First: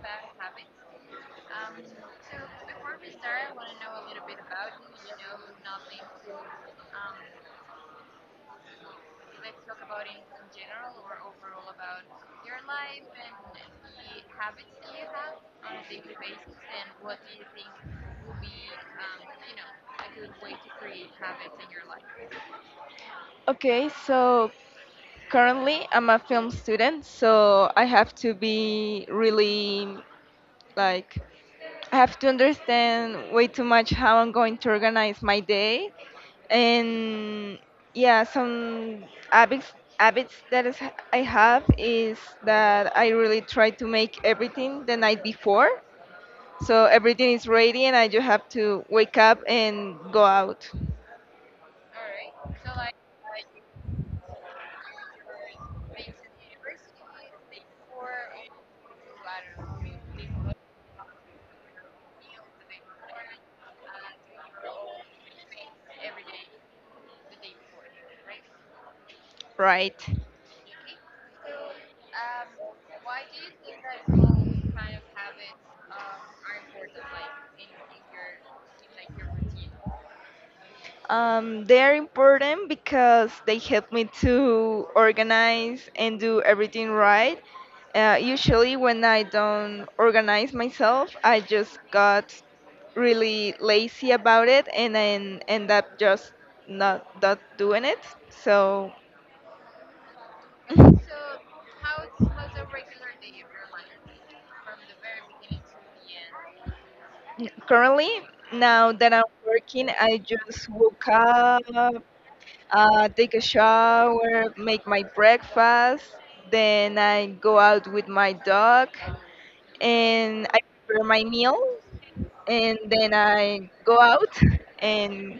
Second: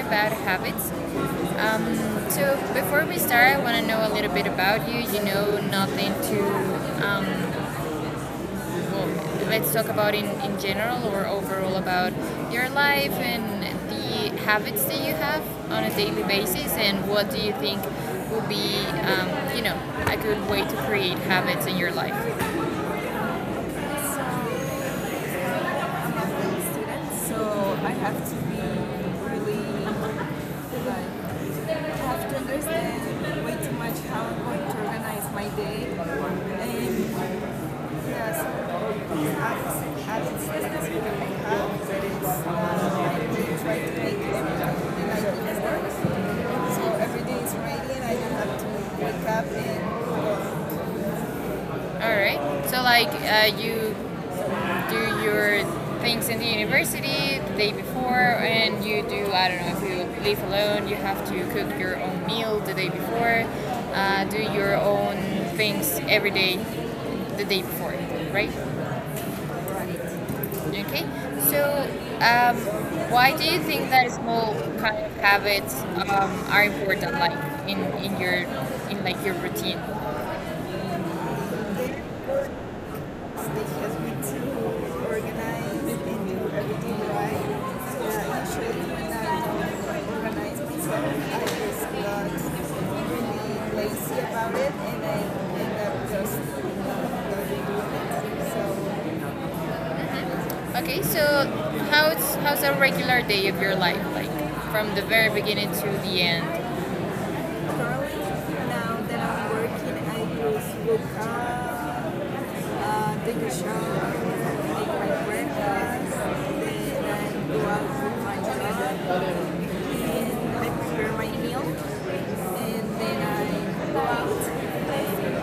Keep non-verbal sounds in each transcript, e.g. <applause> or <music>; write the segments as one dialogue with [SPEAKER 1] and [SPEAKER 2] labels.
[SPEAKER 1] about habits. So, before we start, I want to know a little bit about you. You know, nothing to, um, well, let's talk about in general or overall about your life and the habits that you have on a daily basis, and what do you think will be, um, you know, a good way to create habits in your life.
[SPEAKER 2] Okay, so
[SPEAKER 1] So
[SPEAKER 2] currently I'm
[SPEAKER 1] I'm
[SPEAKER 2] a film
[SPEAKER 1] a student,
[SPEAKER 2] student, so
[SPEAKER 1] so I
[SPEAKER 2] I have
[SPEAKER 1] have to
[SPEAKER 2] to
[SPEAKER 1] be
[SPEAKER 2] be really
[SPEAKER 1] really like
[SPEAKER 2] like I
[SPEAKER 1] I
[SPEAKER 2] have
[SPEAKER 1] have
[SPEAKER 2] to
[SPEAKER 1] to
[SPEAKER 2] understand
[SPEAKER 1] understand
[SPEAKER 2] way
[SPEAKER 1] way
[SPEAKER 2] too
[SPEAKER 1] too much
[SPEAKER 2] much
[SPEAKER 1] how
[SPEAKER 2] how
[SPEAKER 1] I'm
[SPEAKER 2] I'm
[SPEAKER 1] going
[SPEAKER 2] going to
[SPEAKER 1] to
[SPEAKER 2] organize
[SPEAKER 1] organize
[SPEAKER 2] my
[SPEAKER 1] my day.
[SPEAKER 2] day.
[SPEAKER 1] And
[SPEAKER 2] And yeah, some
[SPEAKER 1] yes,
[SPEAKER 2] habits
[SPEAKER 1] as
[SPEAKER 2] habits
[SPEAKER 1] it's
[SPEAKER 2] that is
[SPEAKER 1] business we
[SPEAKER 2] I have
[SPEAKER 1] have, but
[SPEAKER 2] is
[SPEAKER 1] it's
[SPEAKER 2] that I really
[SPEAKER 1] we
[SPEAKER 2] try
[SPEAKER 1] try to
[SPEAKER 2] to
[SPEAKER 1] make
[SPEAKER 2] make everything
[SPEAKER 1] everything
[SPEAKER 2] the
[SPEAKER 1] the
[SPEAKER 2] night before.
[SPEAKER 1] night before. So
[SPEAKER 2] So
[SPEAKER 1] every
[SPEAKER 2] everything
[SPEAKER 1] day
[SPEAKER 2] is
[SPEAKER 1] is
[SPEAKER 2] ready
[SPEAKER 1] ready,
[SPEAKER 2] and
[SPEAKER 1] and I
[SPEAKER 2] I just
[SPEAKER 1] don't
[SPEAKER 2] have
[SPEAKER 1] have
[SPEAKER 2] to
[SPEAKER 1] to
[SPEAKER 2] wake
[SPEAKER 1] wake up
[SPEAKER 2] up and go out,
[SPEAKER 1] and go. All right. So like you do your things in the university the day before, and you do, I don't know, if you live alone you have to cook your own meal the day before, do your own things every day the day before, right?
[SPEAKER 2] right?
[SPEAKER 1] Okay. So um, why do you think that small kind of habits are important, like in your, in like your routine?
[SPEAKER 2] They are important because they
[SPEAKER 1] Because
[SPEAKER 2] help me
[SPEAKER 1] we do
[SPEAKER 2] to
[SPEAKER 1] organize
[SPEAKER 2] organize and
[SPEAKER 1] and do
[SPEAKER 2] do everything
[SPEAKER 1] everything
[SPEAKER 2] right.
[SPEAKER 1] right.
[SPEAKER 2] Usually,
[SPEAKER 1] Usually
[SPEAKER 2] when
[SPEAKER 1] when
[SPEAKER 2] I
[SPEAKER 1] I
[SPEAKER 2] don't
[SPEAKER 1] don't
[SPEAKER 2] organize
[SPEAKER 1] organize myself,
[SPEAKER 2] myself, I just got
[SPEAKER 1] I just got
[SPEAKER 2] really
[SPEAKER 1] really
[SPEAKER 2] lazy
[SPEAKER 1] lazy
[SPEAKER 2] about
[SPEAKER 1] about
[SPEAKER 2] it
[SPEAKER 1] it,
[SPEAKER 2] and
[SPEAKER 1] and I
[SPEAKER 2] then end
[SPEAKER 1] end
[SPEAKER 2] up
[SPEAKER 1] up just
[SPEAKER 2] just not
[SPEAKER 1] not doing
[SPEAKER 2] doing it.
[SPEAKER 1] it.
[SPEAKER 2] So
[SPEAKER 1] So okay, so how's a regular day of your life like, from the very beginning to the end?
[SPEAKER 2] currently,
[SPEAKER 1] Currently,
[SPEAKER 2] now
[SPEAKER 1] now
[SPEAKER 2] that
[SPEAKER 1] that
[SPEAKER 2] I'm
[SPEAKER 1] I'm
[SPEAKER 2] working,
[SPEAKER 1] working,
[SPEAKER 2] I
[SPEAKER 1] I
[SPEAKER 2] just
[SPEAKER 1] use
[SPEAKER 2] woke up,
[SPEAKER 1] Luca, take
[SPEAKER 2] take a
[SPEAKER 1] a shower,
[SPEAKER 2] shower,
[SPEAKER 1] make
[SPEAKER 2] make my
[SPEAKER 1] my breakfast,
[SPEAKER 2] breakfast, then
[SPEAKER 1] then
[SPEAKER 2] I
[SPEAKER 1] I
[SPEAKER 2] go
[SPEAKER 1] go
[SPEAKER 2] out
[SPEAKER 1] out
[SPEAKER 2] with
[SPEAKER 1] with
[SPEAKER 2] my dog
[SPEAKER 1] my dog,
[SPEAKER 2] and
[SPEAKER 1] and
[SPEAKER 2] I
[SPEAKER 1] I
[SPEAKER 2] prepare
[SPEAKER 1] prepare
[SPEAKER 2] my
[SPEAKER 1] my meal,
[SPEAKER 2] meal and
[SPEAKER 1] and
[SPEAKER 2] then
[SPEAKER 1] then
[SPEAKER 2] I
[SPEAKER 1] I go
[SPEAKER 2] go out <laughs>
[SPEAKER 1] out,
[SPEAKER 2] and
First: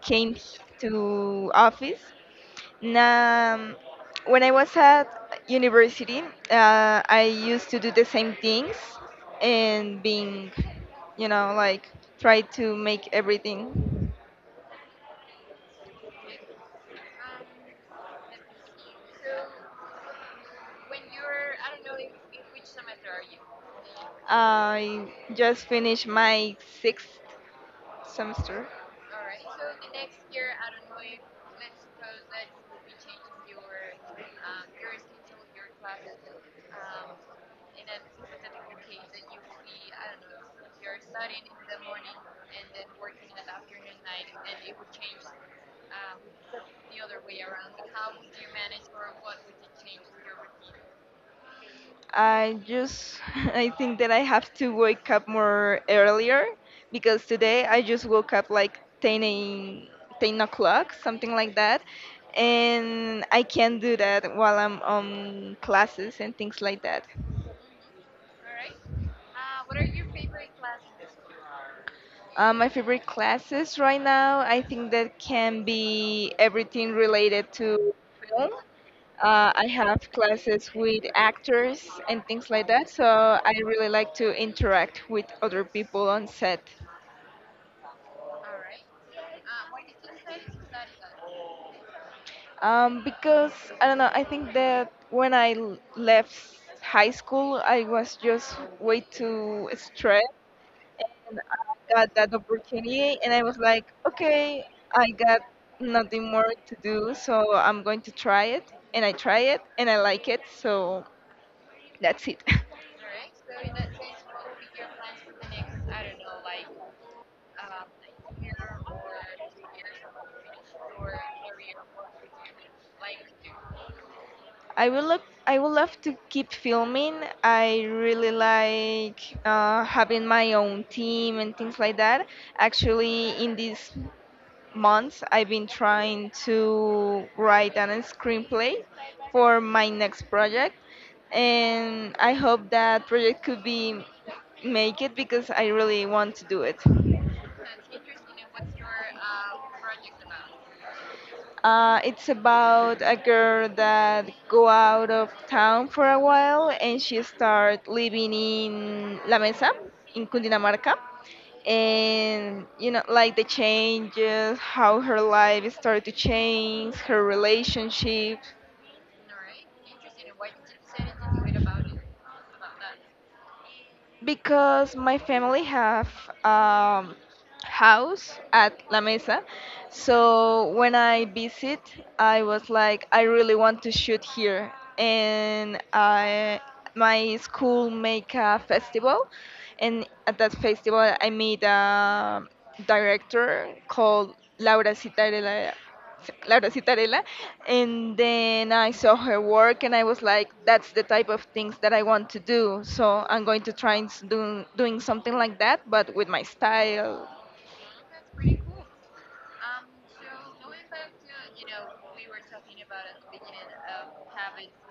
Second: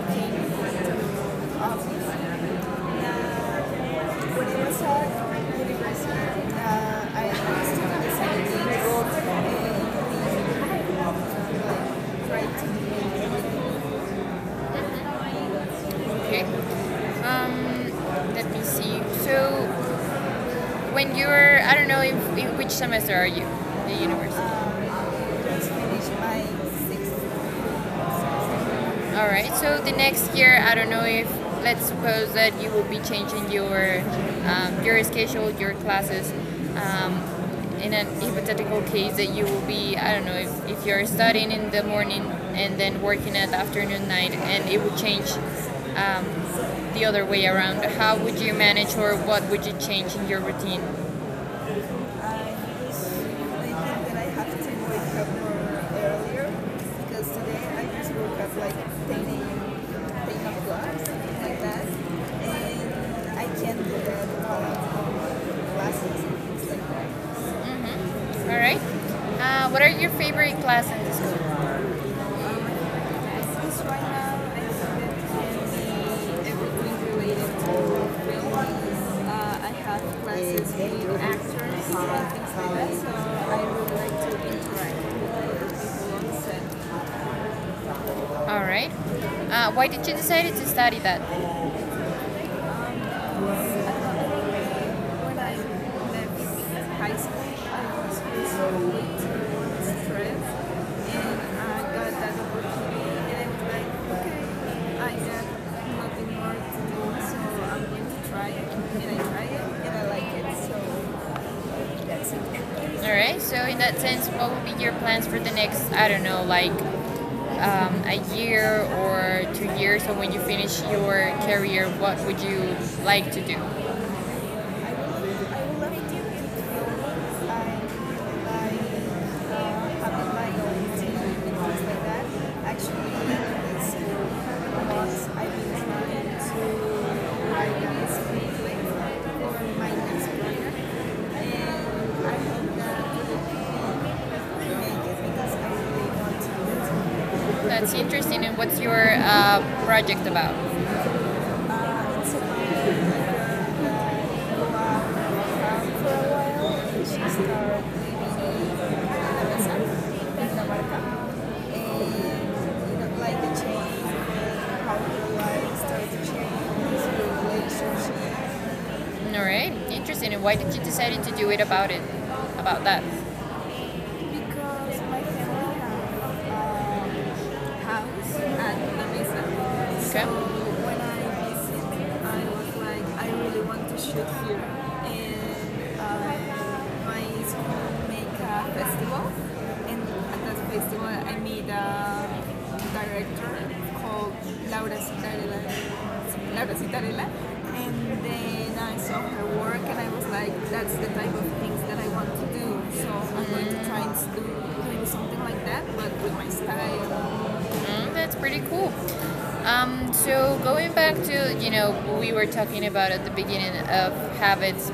[SPEAKER 2] came
[SPEAKER 1] came
[SPEAKER 2] to
[SPEAKER 1] to the
[SPEAKER 2] office.
[SPEAKER 1] office.
[SPEAKER 2] Now, when I was at university,
[SPEAKER 1] Uh,
[SPEAKER 2] I used to do the same things and being, you know, like try to make everything.
[SPEAKER 1] Okay. Um, Let me see. So when you're, I don't know, if, in which semester are you? The university.
[SPEAKER 2] I
[SPEAKER 1] I
[SPEAKER 2] just
[SPEAKER 1] just
[SPEAKER 2] finished
[SPEAKER 1] finish my
[SPEAKER 2] my sixth
[SPEAKER 1] sixth.
[SPEAKER 2] semester.
[SPEAKER 1] All right. So the next year, I don't know if, let's suppose that you will be changing your, your schedule, your classes. Um, in an hypothetical case that you will be, I don't know, if you're studying in the morning and then working at afternoon night, and it will change, um, the other way around. How would you manage, or what would you change in your routine? I
[SPEAKER 2] I
[SPEAKER 1] was
[SPEAKER 2] just <laughs>
[SPEAKER 1] thinking that
[SPEAKER 2] I think that I
[SPEAKER 1] I have
[SPEAKER 2] have
[SPEAKER 1] to
[SPEAKER 2] to wake
[SPEAKER 1] wake up
[SPEAKER 2] up
[SPEAKER 1] more
[SPEAKER 2] more earlier
[SPEAKER 1] earlier,
[SPEAKER 2] because
[SPEAKER 1] because today
[SPEAKER 2] today
[SPEAKER 1] I
[SPEAKER 2] I just
[SPEAKER 1] just
[SPEAKER 2] woke
[SPEAKER 1] woke
[SPEAKER 2] up
[SPEAKER 1] up like
[SPEAKER 2] like 10
[SPEAKER 1] painting,
[SPEAKER 2] a, 10
[SPEAKER 1] painting
[SPEAKER 2] o'clock,
[SPEAKER 1] glass,
[SPEAKER 2] something
[SPEAKER 1] something
[SPEAKER 2] like
[SPEAKER 1] like that,
[SPEAKER 2] that. And
[SPEAKER 1] and I
[SPEAKER 2] I
[SPEAKER 1] can't
[SPEAKER 2] can't
[SPEAKER 1] do
[SPEAKER 2] do
[SPEAKER 1] that
[SPEAKER 2] that while I'm on
[SPEAKER 1] without
[SPEAKER 2] classes
[SPEAKER 1] classes and
[SPEAKER 2] and things
[SPEAKER 1] things
[SPEAKER 2] like
[SPEAKER 1] like that.
[SPEAKER 2] that.
[SPEAKER 1] Mm-hmm. All right. What are your favorite classes in school?
[SPEAKER 2] My favorite classes
[SPEAKER 1] Since right
[SPEAKER 2] right
[SPEAKER 1] now,
[SPEAKER 2] now,
[SPEAKER 1] I
[SPEAKER 2] I
[SPEAKER 1] think
[SPEAKER 2] think
[SPEAKER 1] that
[SPEAKER 2] that can
[SPEAKER 1] can
[SPEAKER 2] be
[SPEAKER 1] be
[SPEAKER 2] everything
[SPEAKER 1] everything related
[SPEAKER 2] related
[SPEAKER 1] to
[SPEAKER 2] to film.
[SPEAKER 1] film.
[SPEAKER 2] I
[SPEAKER 1] I
[SPEAKER 2] have
[SPEAKER 1] have
[SPEAKER 2] classes
[SPEAKER 1] classes
[SPEAKER 2] with
[SPEAKER 1] with actors and
[SPEAKER 2] actors
[SPEAKER 1] things like
[SPEAKER 2] and things
[SPEAKER 1] that,
[SPEAKER 2] like that, so
[SPEAKER 1] so
[SPEAKER 2] I
[SPEAKER 1] I
[SPEAKER 2] really
[SPEAKER 1] really
[SPEAKER 2] like
[SPEAKER 1] like
[SPEAKER 2] to
[SPEAKER 1] to interact
[SPEAKER 2] interact with other
[SPEAKER 1] with
[SPEAKER 2] people
[SPEAKER 1] people
[SPEAKER 2] on
[SPEAKER 1] on
[SPEAKER 2] set.
[SPEAKER 1] set. All right. Why did you decide to study that?
[SPEAKER 2] Because I don't know, I think that when
[SPEAKER 1] When I
[SPEAKER 2] left
[SPEAKER 1] left
[SPEAKER 2] high
[SPEAKER 1] high school,
[SPEAKER 2] school,
[SPEAKER 1] I
[SPEAKER 2] I was
[SPEAKER 1] was
[SPEAKER 2] just way
[SPEAKER 1] faced
[SPEAKER 2] too
[SPEAKER 1] with
[SPEAKER 2] stressed,
[SPEAKER 1] stress,
[SPEAKER 2] and
[SPEAKER 1] and I
[SPEAKER 2] I
[SPEAKER 1] got
[SPEAKER 2] got that
[SPEAKER 1] that
[SPEAKER 2] opportunity,
[SPEAKER 1] opportunity,
[SPEAKER 2] and I
[SPEAKER 1] and I
[SPEAKER 2] was
[SPEAKER 1] was
[SPEAKER 2] like,
[SPEAKER 1] like,
[SPEAKER 2] okay,
[SPEAKER 1] okay, I
[SPEAKER 2] I got
[SPEAKER 1] got nothing
[SPEAKER 2] nothing more
[SPEAKER 1] more
[SPEAKER 2] to
[SPEAKER 1] to do,
[SPEAKER 2] do,
[SPEAKER 1] so
[SPEAKER 2] so
[SPEAKER 1] I'm
[SPEAKER 2] I'm going
[SPEAKER 1] going
[SPEAKER 2] to
[SPEAKER 1] to
[SPEAKER 2] try
[SPEAKER 1] try
[SPEAKER 2] it,
[SPEAKER 1] it,
[SPEAKER 2] and I
[SPEAKER 1] and I
[SPEAKER 2] try
[SPEAKER 1] tried
[SPEAKER 2] it,
[SPEAKER 1] it,
[SPEAKER 2] and
[SPEAKER 1] and
[SPEAKER 2] I
[SPEAKER 1] I
[SPEAKER 2] like it, so
[SPEAKER 1] like
[SPEAKER 2] that's it. <laughs>
[SPEAKER 1] it, so all right. So in that sense, what would be your plans for the next? I don't know, like a year or 2 years, or when you finish your career, what would you like to do?
[SPEAKER 2] I will look. I would love to keep
[SPEAKER 1] Like
[SPEAKER 2] filming. I
[SPEAKER 1] like uh,
[SPEAKER 2] really like having my own team and things like that.
[SPEAKER 1] like
[SPEAKER 2] Actually, in this months I've been trying to write a screenplay for my next project and I hope that project could be make it
[SPEAKER 1] really
[SPEAKER 2] because I really want to do it.
[SPEAKER 1] That's interesting. And what's your project about?
[SPEAKER 2] It's
[SPEAKER 1] uh,
[SPEAKER 2] about a girl that go out of town for a while and she start living in La Mesa in Cundinamarca, and you know like the
[SPEAKER 1] like
[SPEAKER 2] changes, how her life started to change, her relationship.
[SPEAKER 1] All right, interesting. And why did you decide to do it, about that?
[SPEAKER 2] Because
[SPEAKER 1] Because my
[SPEAKER 2] my family
[SPEAKER 1] family
[SPEAKER 2] have um,
[SPEAKER 1] has a house
[SPEAKER 2] house
[SPEAKER 1] at
[SPEAKER 2] at La
[SPEAKER 1] Lamesa.
[SPEAKER 2] Mesa,
[SPEAKER 1] Okay. So
[SPEAKER 2] so when
[SPEAKER 1] when I
[SPEAKER 2] I visit,
[SPEAKER 1] visit, I
[SPEAKER 2] I
[SPEAKER 1] was
[SPEAKER 2] was
[SPEAKER 1] like,
[SPEAKER 2] like, I
[SPEAKER 1] I
[SPEAKER 2] really
[SPEAKER 1] really want
[SPEAKER 2] want to
[SPEAKER 1] to
[SPEAKER 2] shoot
[SPEAKER 1] shoot here.
[SPEAKER 2] here, and
[SPEAKER 1] And
[SPEAKER 2] I
[SPEAKER 1] my
[SPEAKER 2] my
[SPEAKER 1] school
[SPEAKER 2] school make
[SPEAKER 1] make a
[SPEAKER 2] a
[SPEAKER 1] festival,
[SPEAKER 2] festival,
[SPEAKER 1] and
[SPEAKER 2] and
[SPEAKER 1] at
[SPEAKER 2] at that
[SPEAKER 1] that festival first
[SPEAKER 2] festival,
[SPEAKER 1] one,
[SPEAKER 2] I
[SPEAKER 1] I meet
[SPEAKER 2] met
[SPEAKER 1] a
[SPEAKER 2] a
[SPEAKER 1] director
[SPEAKER 2] director
[SPEAKER 1] called
[SPEAKER 2] called
[SPEAKER 1] Laura
[SPEAKER 2] Laura Citarella.
[SPEAKER 1] Citarella,
[SPEAKER 2] Laura
[SPEAKER 1] Laura Citarella,
[SPEAKER 2] Citarella, and
[SPEAKER 1] and
[SPEAKER 2] then
[SPEAKER 1] then
[SPEAKER 2] I
[SPEAKER 1] I
[SPEAKER 2] saw
[SPEAKER 1] saw
[SPEAKER 2] her
[SPEAKER 1] her work
[SPEAKER 2] work, and
[SPEAKER 1] and
[SPEAKER 2] I
[SPEAKER 1] I
[SPEAKER 2] was
[SPEAKER 1] was like,
[SPEAKER 2] like,
[SPEAKER 1] that's
[SPEAKER 2] "That's
[SPEAKER 1] the
[SPEAKER 2] the type
[SPEAKER 1] type of
[SPEAKER 2] of
[SPEAKER 1] things
[SPEAKER 2] things that
[SPEAKER 1] that
[SPEAKER 2] I
[SPEAKER 1] I want
[SPEAKER 2] want to
[SPEAKER 1] to do.
[SPEAKER 2] do." So
[SPEAKER 1] So I'm
[SPEAKER 2] I'm
[SPEAKER 1] going
[SPEAKER 2] going to
[SPEAKER 1] to
[SPEAKER 2] try
[SPEAKER 1] try
[SPEAKER 2] and
[SPEAKER 1] and do
[SPEAKER 2] doing
[SPEAKER 1] doing
[SPEAKER 2] something
[SPEAKER 1] something
[SPEAKER 2] like
[SPEAKER 1] like that,
[SPEAKER 2] that,
[SPEAKER 1] but
[SPEAKER 2] but with
[SPEAKER 1] with
[SPEAKER 2] my
[SPEAKER 1] my
[SPEAKER 2] style.
[SPEAKER 1] style. Mm, that's pretty cool. So going back to, you know, we were talking about at the beginning of habits,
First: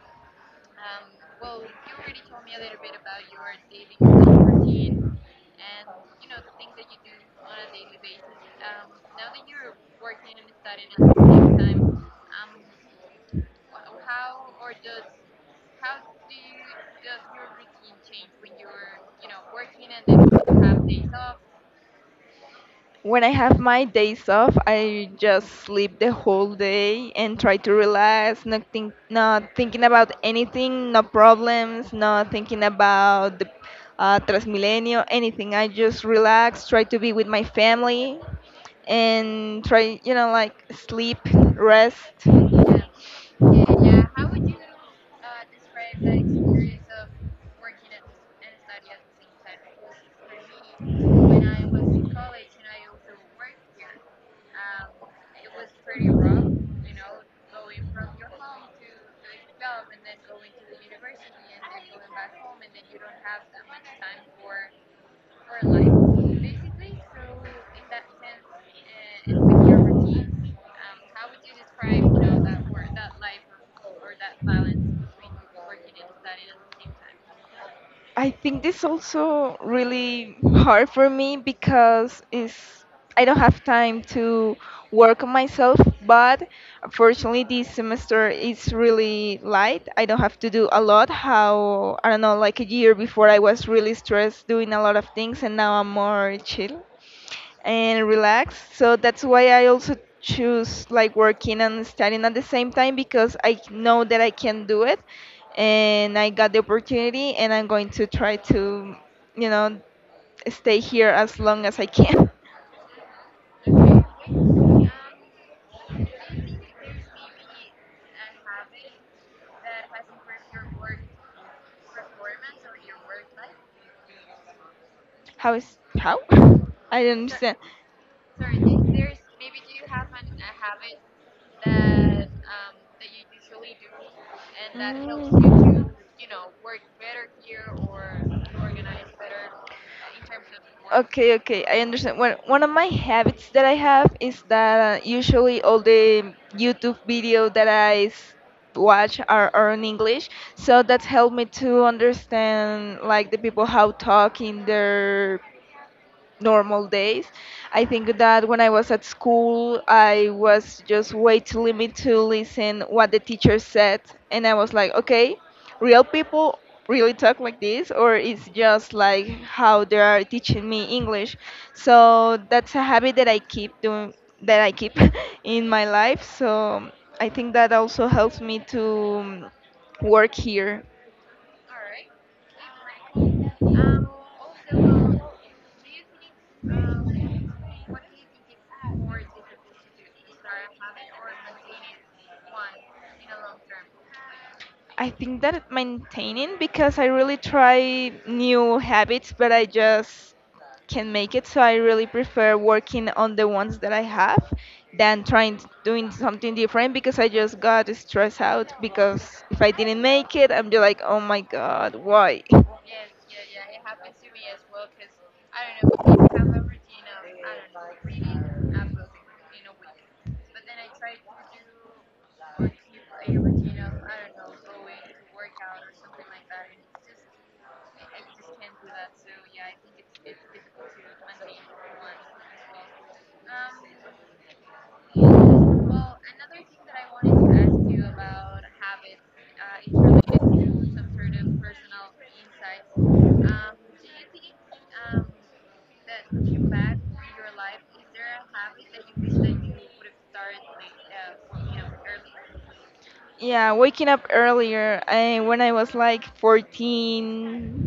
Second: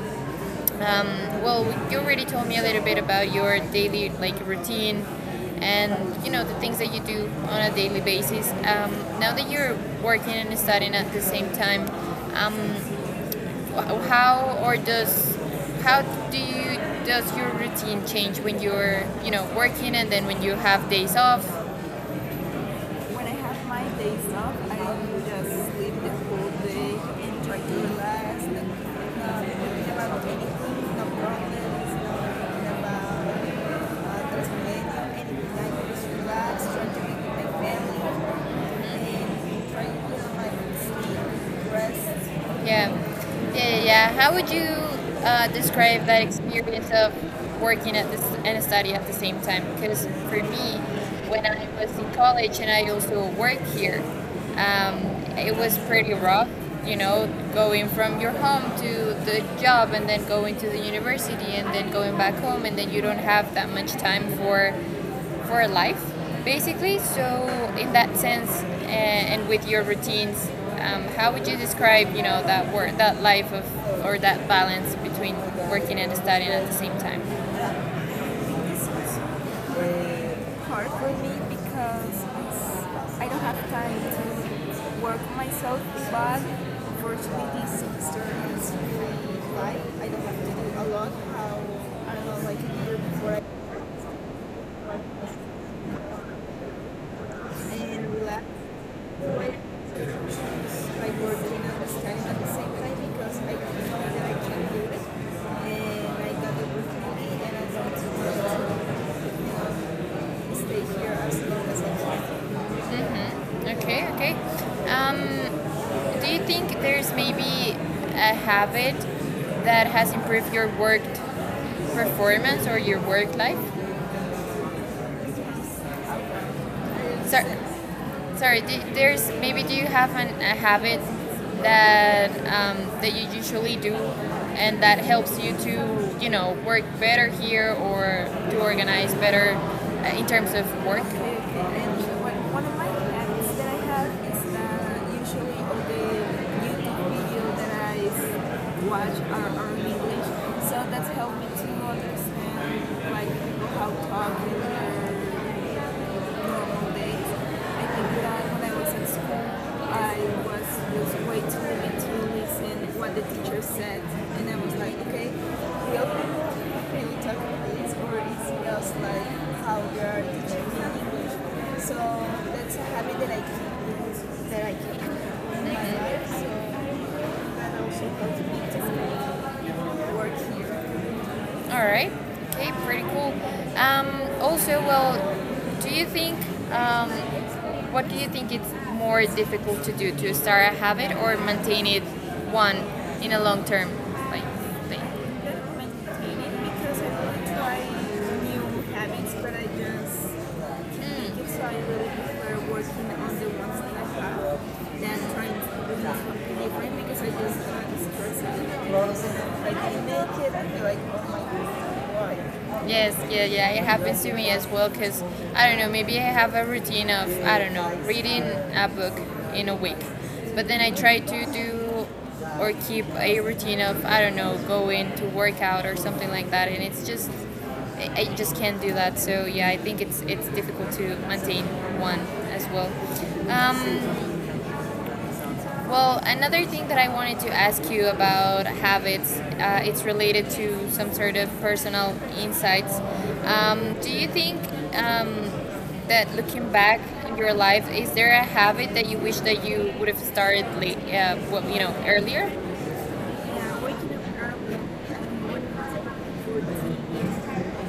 [SPEAKER 1] um, well, you already told me a little bit about your daily like routine, and, you know, the things that you do on a daily basis. Now that you're working and studying at the same time, how or does how do you, does your routine change when you're, you know, working, and then when you have days off?
[SPEAKER 2] When
[SPEAKER 1] When I
[SPEAKER 2] I have
[SPEAKER 1] have my
[SPEAKER 2] my days
[SPEAKER 1] days off,
[SPEAKER 2] off,
[SPEAKER 1] I
[SPEAKER 2] I just
[SPEAKER 1] just
[SPEAKER 2] sleep
[SPEAKER 1] sleep the
[SPEAKER 2] the
[SPEAKER 1] whole
[SPEAKER 2] whole
[SPEAKER 1] day
[SPEAKER 2] day and
[SPEAKER 1] and try
[SPEAKER 2] try to
[SPEAKER 1] to relax
[SPEAKER 2] relax, not
[SPEAKER 1] and
[SPEAKER 2] think,
[SPEAKER 1] not
[SPEAKER 2] not thinking
[SPEAKER 1] think
[SPEAKER 2] about
[SPEAKER 1] about anything,
[SPEAKER 2] anything, no
[SPEAKER 1] no problems,
[SPEAKER 2] problems,
[SPEAKER 1] no
[SPEAKER 2] not thinking
[SPEAKER 1] thinking about
[SPEAKER 2] about the
[SPEAKER 1] transformation,
[SPEAKER 2] Transmilenio,
[SPEAKER 1] anything.
[SPEAKER 2] anything.
[SPEAKER 1] I
[SPEAKER 2] I
[SPEAKER 1] just
[SPEAKER 2] just
[SPEAKER 1] relax,
[SPEAKER 2] relax,
[SPEAKER 1] try
[SPEAKER 2] try
[SPEAKER 1] to
[SPEAKER 2] to
[SPEAKER 1] be
[SPEAKER 2] be with
[SPEAKER 1] with
[SPEAKER 2] my
[SPEAKER 1] my family,
[SPEAKER 2] family, and
[SPEAKER 1] and try to,
[SPEAKER 2] try,
[SPEAKER 1] you
[SPEAKER 2] you know,
[SPEAKER 1] know, like
[SPEAKER 2] like sleep,
[SPEAKER 1] sleep, rest.
[SPEAKER 2] rest.
[SPEAKER 1] Yeah, yeah, yeah, yeah. How would you describe that experience of working at this and study at the same time? Because for me, when I was in college and I also work here, um, it was pretty rough. You know, going from your home to the job and then going to the university and then going back home, and then you don't have that much time for life, basically. So, in that sense, and with your routines, how would you describe, you know, that work, that life of, or that balance between working and studying at the same time?
[SPEAKER 2] I think this also really
[SPEAKER 1] Hard
[SPEAKER 2] hard for
[SPEAKER 1] for me
[SPEAKER 2] me
[SPEAKER 1] because
[SPEAKER 2] because
[SPEAKER 1] it's,
[SPEAKER 2] it's I
[SPEAKER 1] I
[SPEAKER 2] don't
[SPEAKER 1] don't have
[SPEAKER 2] have
[SPEAKER 1] time
[SPEAKER 2] time to
[SPEAKER 1] to work
[SPEAKER 2] work on myself,
[SPEAKER 1] myself, but
[SPEAKER 2] but fortunately
[SPEAKER 1] unfortunately
[SPEAKER 2] this
[SPEAKER 1] this semester
[SPEAKER 2] semester
[SPEAKER 1] is
[SPEAKER 2] is
[SPEAKER 1] really
[SPEAKER 2] really
[SPEAKER 1] light.
[SPEAKER 2] light. I
[SPEAKER 1] I
[SPEAKER 2] don't
[SPEAKER 1] don't have
[SPEAKER 2] have to
[SPEAKER 1] to do
[SPEAKER 2] do a
[SPEAKER 1] a
[SPEAKER 2] lot.
[SPEAKER 1] lot, how,
[SPEAKER 2] How I
[SPEAKER 1] I
[SPEAKER 2] don't
[SPEAKER 1] don't
[SPEAKER 2] know,
[SPEAKER 1] know, like
[SPEAKER 2] like a
[SPEAKER 1] a
[SPEAKER 2] year
[SPEAKER 1] year
[SPEAKER 2] before
[SPEAKER 1] before
[SPEAKER 2] I
[SPEAKER 1] I
[SPEAKER 2] was really stressed doing a lot of things and now I'm more chill and
[SPEAKER 1] and relax.
[SPEAKER 2] relax. So that's why I also choose
[SPEAKER 1] By
[SPEAKER 2] like working
[SPEAKER 1] working
[SPEAKER 2] and
[SPEAKER 1] and studying
[SPEAKER 2] studying at
[SPEAKER 1] at
[SPEAKER 2] the
[SPEAKER 1] the
[SPEAKER 2] same
[SPEAKER 1] same
[SPEAKER 2] time,
[SPEAKER 1] time
[SPEAKER 2] because
[SPEAKER 1] because I
[SPEAKER 2] I
[SPEAKER 1] didn't
[SPEAKER 2] know
[SPEAKER 1] know
[SPEAKER 2] that
[SPEAKER 1] that
[SPEAKER 2] I
[SPEAKER 1] I can
[SPEAKER 2] can
[SPEAKER 1] do
[SPEAKER 2] do it
[SPEAKER 1] it.
[SPEAKER 2] and
[SPEAKER 1] And
[SPEAKER 2] I
[SPEAKER 1] I
[SPEAKER 2] got the
[SPEAKER 1] got the
[SPEAKER 2] opportunity
[SPEAKER 1] opportunity
[SPEAKER 2] and I'm
[SPEAKER 1] and
[SPEAKER 2] going
[SPEAKER 1] I
[SPEAKER 2] to try
[SPEAKER 1] want
[SPEAKER 2] to, you
[SPEAKER 1] to
[SPEAKER 2] know, stay
[SPEAKER 1] stay
[SPEAKER 2] here
[SPEAKER 1] here
[SPEAKER 2] as
[SPEAKER 1] as
[SPEAKER 2] long
[SPEAKER 1] long
[SPEAKER 2] as
[SPEAKER 1] as
[SPEAKER 2] I can.
[SPEAKER 1] I can. Okay, okay. Um, do you think there's maybe a habit that has improved your work performance or your work life?
[SPEAKER 2] <laughs> How is how? <laughs> I don't
[SPEAKER 1] So,
[SPEAKER 2] understand.
[SPEAKER 1] sorry, do, there's maybe do you have an, a habit that that you usually do and that helps you to,
[SPEAKER 2] Oh.
[SPEAKER 1] you know, work better here or to
[SPEAKER 2] uh,
[SPEAKER 1] organize better in terms of work?
[SPEAKER 2] Okay, okay, I understand. One
[SPEAKER 1] And
[SPEAKER 2] one
[SPEAKER 1] one
[SPEAKER 2] of
[SPEAKER 1] of my
[SPEAKER 2] my habits
[SPEAKER 1] habits
[SPEAKER 2] that
[SPEAKER 1] that
[SPEAKER 2] I
[SPEAKER 1] I
[SPEAKER 2] have
[SPEAKER 1] have
[SPEAKER 2] is
[SPEAKER 1] is
[SPEAKER 2] that
[SPEAKER 1] that usually
[SPEAKER 2] usually
[SPEAKER 1] all
[SPEAKER 2] all
[SPEAKER 1] the
[SPEAKER 2] the YouTube
[SPEAKER 1] YouTube
[SPEAKER 2] video
[SPEAKER 1] videos
[SPEAKER 2] that
[SPEAKER 1] that I watch
[SPEAKER 2] watch are, are
[SPEAKER 1] are
[SPEAKER 2] in
[SPEAKER 1] in
[SPEAKER 2] English,
[SPEAKER 1] English, so
[SPEAKER 2] so that's
[SPEAKER 1] that's
[SPEAKER 2] helped
[SPEAKER 1] helped
[SPEAKER 2] me
[SPEAKER 1] me to
[SPEAKER 2] to understand
[SPEAKER 1] understand like
[SPEAKER 2] like the people
[SPEAKER 1] people
[SPEAKER 2] how
[SPEAKER 1] how to
[SPEAKER 2] talk
[SPEAKER 1] talk in
[SPEAKER 2] in their
[SPEAKER 1] their
[SPEAKER 2] normal
[SPEAKER 1] normal
[SPEAKER 2] days.
[SPEAKER 1] days.
[SPEAKER 2] I
[SPEAKER 1] I think
[SPEAKER 2] think
[SPEAKER 1] that
[SPEAKER 2] that when
[SPEAKER 1] when
[SPEAKER 2] I
[SPEAKER 1] I
[SPEAKER 2] was
[SPEAKER 1] was
[SPEAKER 2] at
[SPEAKER 1] in school,
[SPEAKER 2] school,
[SPEAKER 1] I
[SPEAKER 2] I
[SPEAKER 1] was
[SPEAKER 2] was just
[SPEAKER 1] just was
[SPEAKER 2] way
[SPEAKER 1] way
[SPEAKER 2] too
[SPEAKER 1] too
[SPEAKER 2] limited
[SPEAKER 1] willing to
[SPEAKER 2] to
[SPEAKER 1] listen
[SPEAKER 2] listen what
[SPEAKER 1] what
[SPEAKER 2] the
[SPEAKER 1] the
[SPEAKER 2] teacher
[SPEAKER 1] teacher said,
[SPEAKER 2] said,
[SPEAKER 1] and
[SPEAKER 2] and I
[SPEAKER 1] I
[SPEAKER 2] was
[SPEAKER 1] was
[SPEAKER 2] like,
[SPEAKER 1] like, okay,
[SPEAKER 2] okay,
[SPEAKER 1] We
[SPEAKER 2] real people
[SPEAKER 1] we
[SPEAKER 2] really
[SPEAKER 1] really talk
[SPEAKER 2] talk like
[SPEAKER 1] about
[SPEAKER 2] this,
[SPEAKER 1] this,
[SPEAKER 2] or
[SPEAKER 1] or it's
[SPEAKER 2] it's just
[SPEAKER 1] just
[SPEAKER 2] like
[SPEAKER 1] like how
[SPEAKER 2] how they
[SPEAKER 1] we are
[SPEAKER 2] are
[SPEAKER 1] teaching
[SPEAKER 2] teaching me
[SPEAKER 1] English?
[SPEAKER 2] English.
[SPEAKER 1] So
[SPEAKER 2] So that's
[SPEAKER 1] that's
[SPEAKER 2] a
[SPEAKER 1] a
[SPEAKER 2] habit
[SPEAKER 1] habit
[SPEAKER 2] that I keep doing, that
[SPEAKER 1] that
[SPEAKER 2] I
[SPEAKER 1] I
[SPEAKER 2] keep
[SPEAKER 1] keep
[SPEAKER 2] <laughs>
[SPEAKER 1] in
[SPEAKER 2] in
[SPEAKER 1] my
[SPEAKER 2] my life.
[SPEAKER 1] life.
[SPEAKER 2] So
[SPEAKER 1] So
[SPEAKER 2] I think that
[SPEAKER 1] that
[SPEAKER 2] also
[SPEAKER 1] also helps
[SPEAKER 2] helps
[SPEAKER 1] me
[SPEAKER 2] me to
[SPEAKER 1] to
[SPEAKER 2] work
[SPEAKER 1] work
[SPEAKER 2] here.
[SPEAKER 1] here. All right. Okay, pretty cool. Um, also, well, do you think um, what do you think it's more difficult to do, to start a habit or maintain it one in a long term like thing?
[SPEAKER 2] I think
[SPEAKER 1] Maintain
[SPEAKER 2] that maintaining
[SPEAKER 1] it
[SPEAKER 2] because
[SPEAKER 1] because
[SPEAKER 2] I
[SPEAKER 1] I want
[SPEAKER 2] really
[SPEAKER 1] to try
[SPEAKER 2] try new
[SPEAKER 1] new
[SPEAKER 2] habits,
[SPEAKER 1] habits,
[SPEAKER 2] but
[SPEAKER 1] but
[SPEAKER 2] I
[SPEAKER 1] I just
[SPEAKER 2] just can't make it.
[SPEAKER 1] mm.
[SPEAKER 2] So
[SPEAKER 1] So I
[SPEAKER 2] I really
[SPEAKER 1] really prefer
[SPEAKER 2] prefer working
[SPEAKER 1] working
[SPEAKER 2] on
[SPEAKER 1] on
[SPEAKER 2] the
[SPEAKER 1] the
[SPEAKER 2] ones
[SPEAKER 1] ones
[SPEAKER 2] that
[SPEAKER 1] that
[SPEAKER 2] I
[SPEAKER 1] I
[SPEAKER 2] have
[SPEAKER 1] have
[SPEAKER 2] than
[SPEAKER 1] than trying
[SPEAKER 2] trying to
[SPEAKER 1] to do
[SPEAKER 2] doing something
[SPEAKER 1] something
[SPEAKER 2] different
[SPEAKER 1] different,
[SPEAKER 2] because
[SPEAKER 1] because
[SPEAKER 2] I
[SPEAKER 1] I just
[SPEAKER 2] just got
[SPEAKER 1] can't
[SPEAKER 2] stressed
[SPEAKER 1] stress
[SPEAKER 2] out because if
[SPEAKER 1] out.
[SPEAKER 2] I
[SPEAKER 1] Like I
[SPEAKER 2] didn't make
[SPEAKER 1] make
[SPEAKER 2] it,
[SPEAKER 1] it
[SPEAKER 2] I'm
[SPEAKER 1] and
[SPEAKER 2] just
[SPEAKER 1] be
[SPEAKER 2] like,
[SPEAKER 1] like,
[SPEAKER 2] oh
[SPEAKER 1] oh
[SPEAKER 2] my
[SPEAKER 1] my
[SPEAKER 2] god,
[SPEAKER 1] god,
[SPEAKER 2] why? <laughs>
[SPEAKER 1] why? Yes, yeah, yeah. It happens to me as well because I don't know, maybe I have a routine of, I don't know, reading a book in a week. But then I try to do or keep a routine of, I don't know, going to workout or something like that. And it's just, I just can't do that. So yeah, I think it's difficult to maintain one as well. Um, Another thing that I wanted to ask you about habits, it's related to some sort of personal insights. Do you think um, that looking back in your life, is there a habit that you wish that you would have started late, you know, earlier?
[SPEAKER 2] Yeah,
[SPEAKER 1] Yeah,
[SPEAKER 2] waking
[SPEAKER 1] waking up
[SPEAKER 2] up
[SPEAKER 1] early
[SPEAKER 2] earlier. I
[SPEAKER 1] and
[SPEAKER 2] When I was like
[SPEAKER 1] when food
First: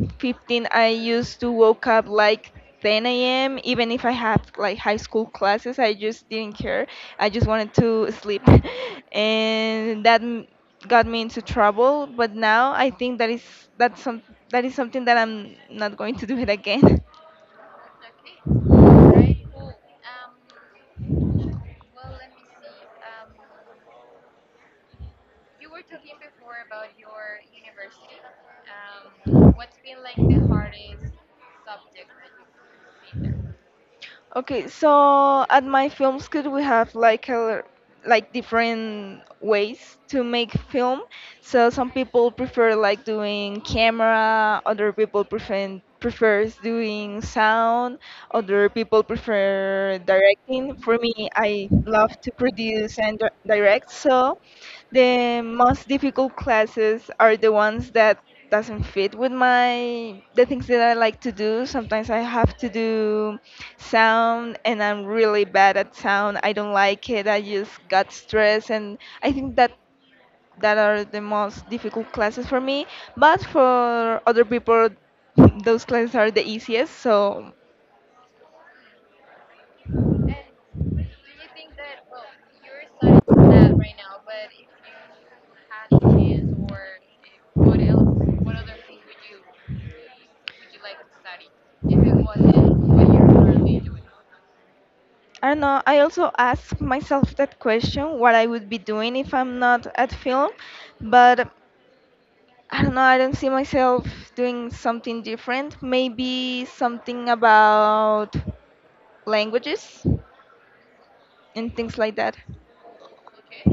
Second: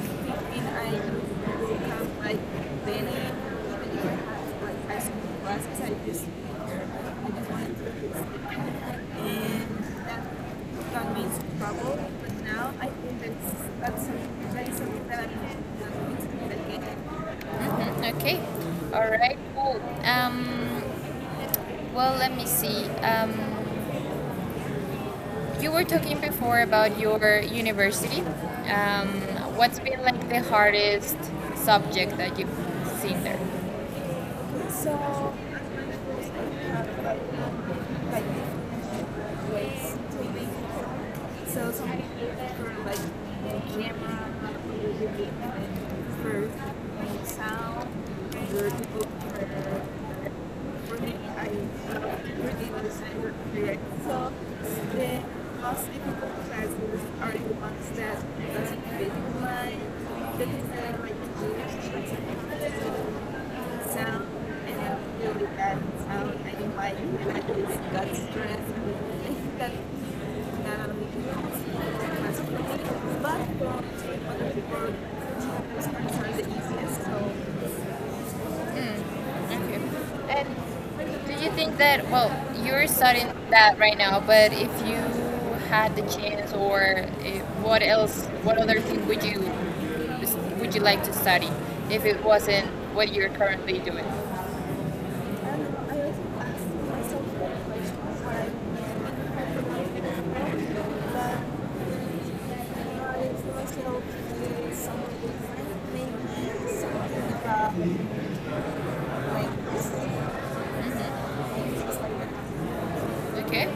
[SPEAKER 1] I
[SPEAKER 2] 15, I used to woke
[SPEAKER 1] woke
[SPEAKER 2] up
[SPEAKER 1] up like
[SPEAKER 2] like
[SPEAKER 1] then, even
[SPEAKER 2] 10 a.m.
[SPEAKER 1] if
[SPEAKER 2] Even if
[SPEAKER 1] I
[SPEAKER 2] I had
[SPEAKER 1] had
[SPEAKER 2] like
[SPEAKER 1] like
[SPEAKER 2] high
[SPEAKER 1] high
[SPEAKER 2] school
[SPEAKER 1] school
[SPEAKER 2] classes,
[SPEAKER 1] classes
[SPEAKER 2] I
[SPEAKER 1] I just,
[SPEAKER 2] just didn't care.
[SPEAKER 1] I
[SPEAKER 2] I just
[SPEAKER 1] just
[SPEAKER 2] wanted
[SPEAKER 1] wanted to
[SPEAKER 2] to sleep,
[SPEAKER 1] sleep.
[SPEAKER 2] <laughs>
[SPEAKER 1] And
[SPEAKER 2] and
[SPEAKER 1] that
[SPEAKER 2] got
[SPEAKER 1] got me
[SPEAKER 2] me into
[SPEAKER 1] into
[SPEAKER 2] trouble.
[SPEAKER 1] trouble. But
[SPEAKER 2] But
[SPEAKER 1] now
[SPEAKER 2] now
[SPEAKER 1] I
[SPEAKER 2] I think
[SPEAKER 1] think
[SPEAKER 2] that is
[SPEAKER 1] that's
[SPEAKER 2] that's some
[SPEAKER 1] something
[SPEAKER 2] that
[SPEAKER 1] that
[SPEAKER 2] is
[SPEAKER 1] is
[SPEAKER 2] something
[SPEAKER 1] something
[SPEAKER 2] that
[SPEAKER 1] that
[SPEAKER 2] I'm not going to do it
[SPEAKER 1] I'm going
[SPEAKER 2] again. <laughs>
[SPEAKER 1] mhm, okay. All right. Cool. Let me see. You were talking before about your university. Um, what's been like the hardest subject that you've seen there?
[SPEAKER 2] Okay,
[SPEAKER 1] So,
[SPEAKER 2] so at my film school we have like a,
[SPEAKER 1] like, um,
[SPEAKER 2] like
[SPEAKER 1] like
[SPEAKER 2] different
[SPEAKER 1] ways
[SPEAKER 2] ways
[SPEAKER 1] to
[SPEAKER 2] to
[SPEAKER 1] make
[SPEAKER 2] make
[SPEAKER 1] it.
[SPEAKER 2] film.
[SPEAKER 1] Work. So
[SPEAKER 2] So
[SPEAKER 1] some
[SPEAKER 2] some
[SPEAKER 1] people
[SPEAKER 2] people
[SPEAKER 1] prefer
[SPEAKER 2] prefer like doing
[SPEAKER 1] like camera
[SPEAKER 2] camera, other people prefer prefers
[SPEAKER 1] for
[SPEAKER 2] doing
[SPEAKER 1] sound,
[SPEAKER 2] sound,
[SPEAKER 1] other
[SPEAKER 2] other people
[SPEAKER 1] people prefer,
[SPEAKER 2] prefer directing.
[SPEAKER 1] for
[SPEAKER 2] For
[SPEAKER 1] me
[SPEAKER 2] me,
[SPEAKER 1] I
[SPEAKER 2] I love to
[SPEAKER 1] really
[SPEAKER 2] produce and
[SPEAKER 1] understand direct.
[SPEAKER 2] direct.
[SPEAKER 1] So
[SPEAKER 2] So
[SPEAKER 1] the
[SPEAKER 2] the
[SPEAKER 1] most
[SPEAKER 2] most
[SPEAKER 1] difficult
[SPEAKER 2] difficult
[SPEAKER 1] classes
[SPEAKER 2] classes
[SPEAKER 1] are
[SPEAKER 2] are
[SPEAKER 1] the
[SPEAKER 2] the
[SPEAKER 1] ones
[SPEAKER 2] ones
[SPEAKER 1] that
[SPEAKER 2] that doesn't fit with
[SPEAKER 1] sound,
[SPEAKER 2] my the things that I like to do. Sometimes I have to do sound
[SPEAKER 1] and
[SPEAKER 2] and
[SPEAKER 1] I
[SPEAKER 2] I'm
[SPEAKER 1] really
[SPEAKER 2] really
[SPEAKER 1] bad
[SPEAKER 2] bad at
[SPEAKER 1] sound
[SPEAKER 2] sound. I don't
[SPEAKER 1] and my,
[SPEAKER 2] like it.
[SPEAKER 1] and I
[SPEAKER 2] I just
[SPEAKER 1] just got
[SPEAKER 2] got
[SPEAKER 1] stressed,
[SPEAKER 2] stressed
[SPEAKER 1] and
[SPEAKER 2] and
[SPEAKER 1] I
[SPEAKER 2] I
[SPEAKER 1] think
[SPEAKER 2] think
[SPEAKER 1] that
[SPEAKER 2] that that
[SPEAKER 1] not
[SPEAKER 2] are
[SPEAKER 1] only
[SPEAKER 2] the most difficult classes for
[SPEAKER 1] because,
[SPEAKER 2] me. But
[SPEAKER 1] but
[SPEAKER 2] for
[SPEAKER 1] for
[SPEAKER 2] other
[SPEAKER 1] other
[SPEAKER 2] people
[SPEAKER 1] people it's
[SPEAKER 2] those classes are
[SPEAKER 1] concerned the
[SPEAKER 2] the easiest.
[SPEAKER 1] easiest
[SPEAKER 2] So
[SPEAKER 1] so okay. And do you think that, well, you're studying that right now, but if you had the chance or if, what else, what other thing would you like to study if it wasn't what you're currently doing?
[SPEAKER 2] I don't know. I
[SPEAKER 1] Something
[SPEAKER 2] also ask myself that question what I would be doing if I'm not at film. But I don't know, I don't see myself doing something different. Maybe something about languages
[SPEAKER 1] like
[SPEAKER 2] and things like that.
[SPEAKER 1] like okay.